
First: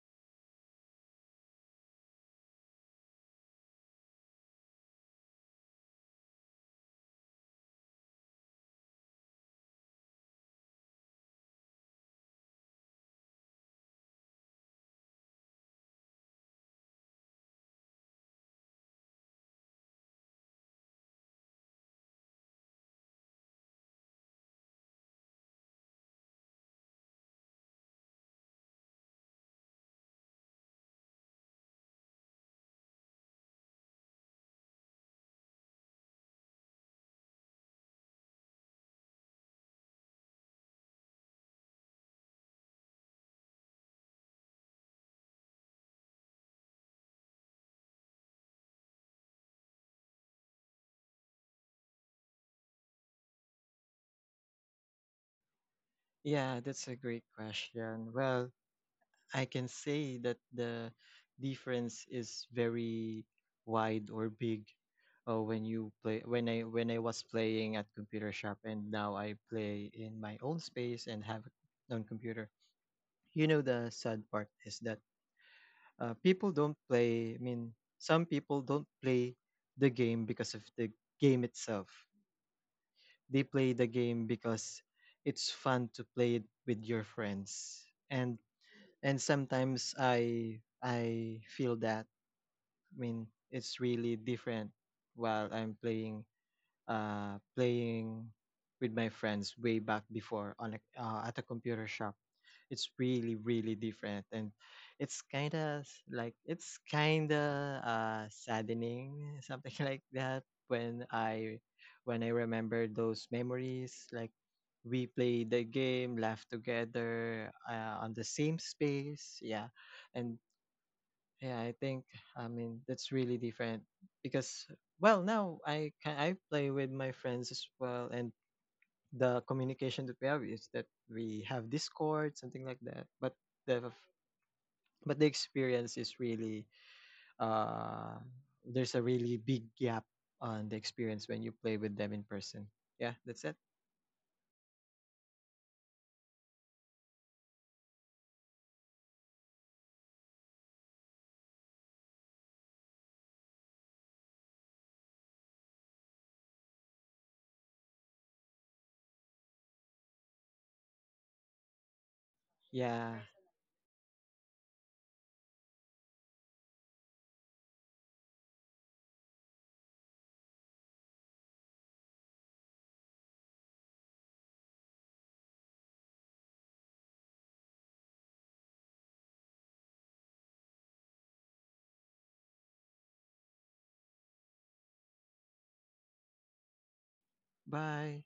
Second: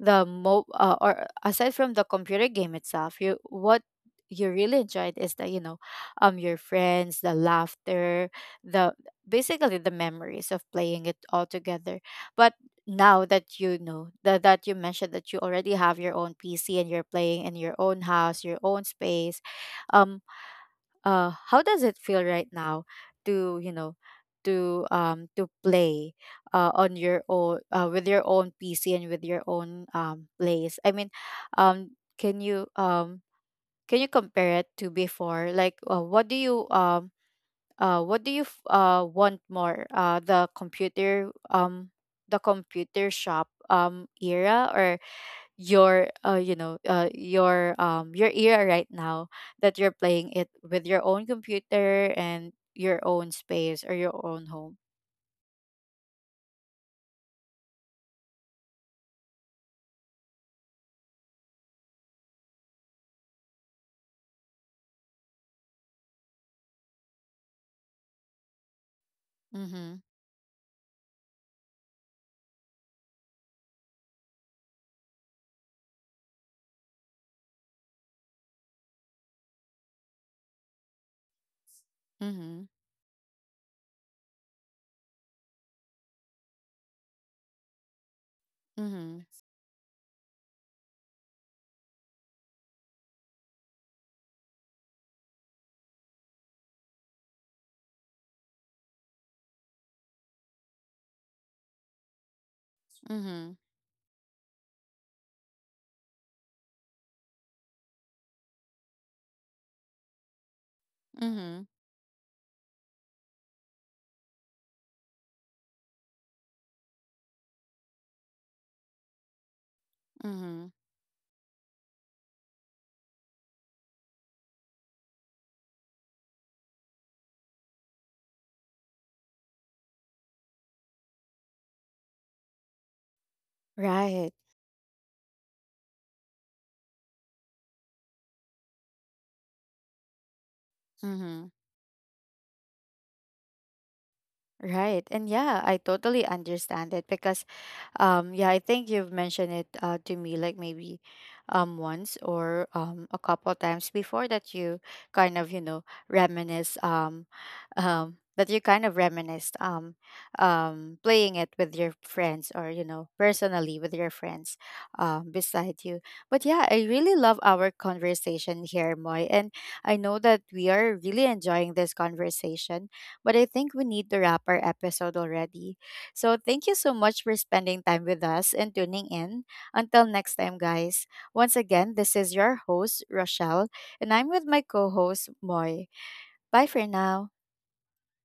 S1: the mo or aside from the computer game itself, you what you really enjoyed is the, you know, your friends, the laughter, the, basically the memories of playing it all together. But now that you mentioned that you already have your own PC, and you're playing in your own house, your own space, um how does it feel right now to, you know, to play on your own, with your own PC and with your own place, I mean, um can you um can you compare it to before? Like, what do you want more? The computer, the computer shop era, your, your era right now, that you're playing it with your own computer and your own space, or your own home?
S2: yeah, that's a great question. Well, I can say that the difference is very wide, or big, when you play when I was playing at computer shop and now I play
S1: Mhm.
S2: in my own space and have a own computer. You know, the sad part is that, people don't play. Some people don't play the game because of the game itself.
S1: Mhm.
S2: They play the game because it's fun to play it with your friends. And and
S1: Mhm.
S2: sometimes I feel that, it's really different while I'm playing, uh, playing with my friends way back before on a, at a computer shop. It's really,
S1: Mhm.
S2: really different, and it's kind of like, it's kind of, saddening, something like that, when
S1: Mhm.
S2: I remember those memories. Like, we played the game, laughed together, on the same space. Yeah. And
S1: Mhm.
S2: yeah, I think, that's really different, because, well, now I can, I play with my friends as well, and the communication that we have is that we have Discord, something like that. But the
S1: Right.
S2: the experience is really, uh there's a really big gap on the experience when
S1: Mhm.
S2: you play with them in person. Yeah, that's it.
S1: Right. And yeah, I totally understand it because yeah, I think you've mentioned it to me like maybe once or a couple times before that you kind of, you know, reminisce that you kind of reminisced playing it with your friends, or, you know,
S2: Yeah.
S1: personally with your friends beside you. But yeah, I really love our conversation here, Moy, and I know that we are really enjoying this conversation, but I think we need to wrap our episode already. So thank you so much for spending time with us and tuning in. Until next time, guys. Once again, this is your host, Rochelle, and I'm with my co host, Moy. Bye for now.
S2: Bye.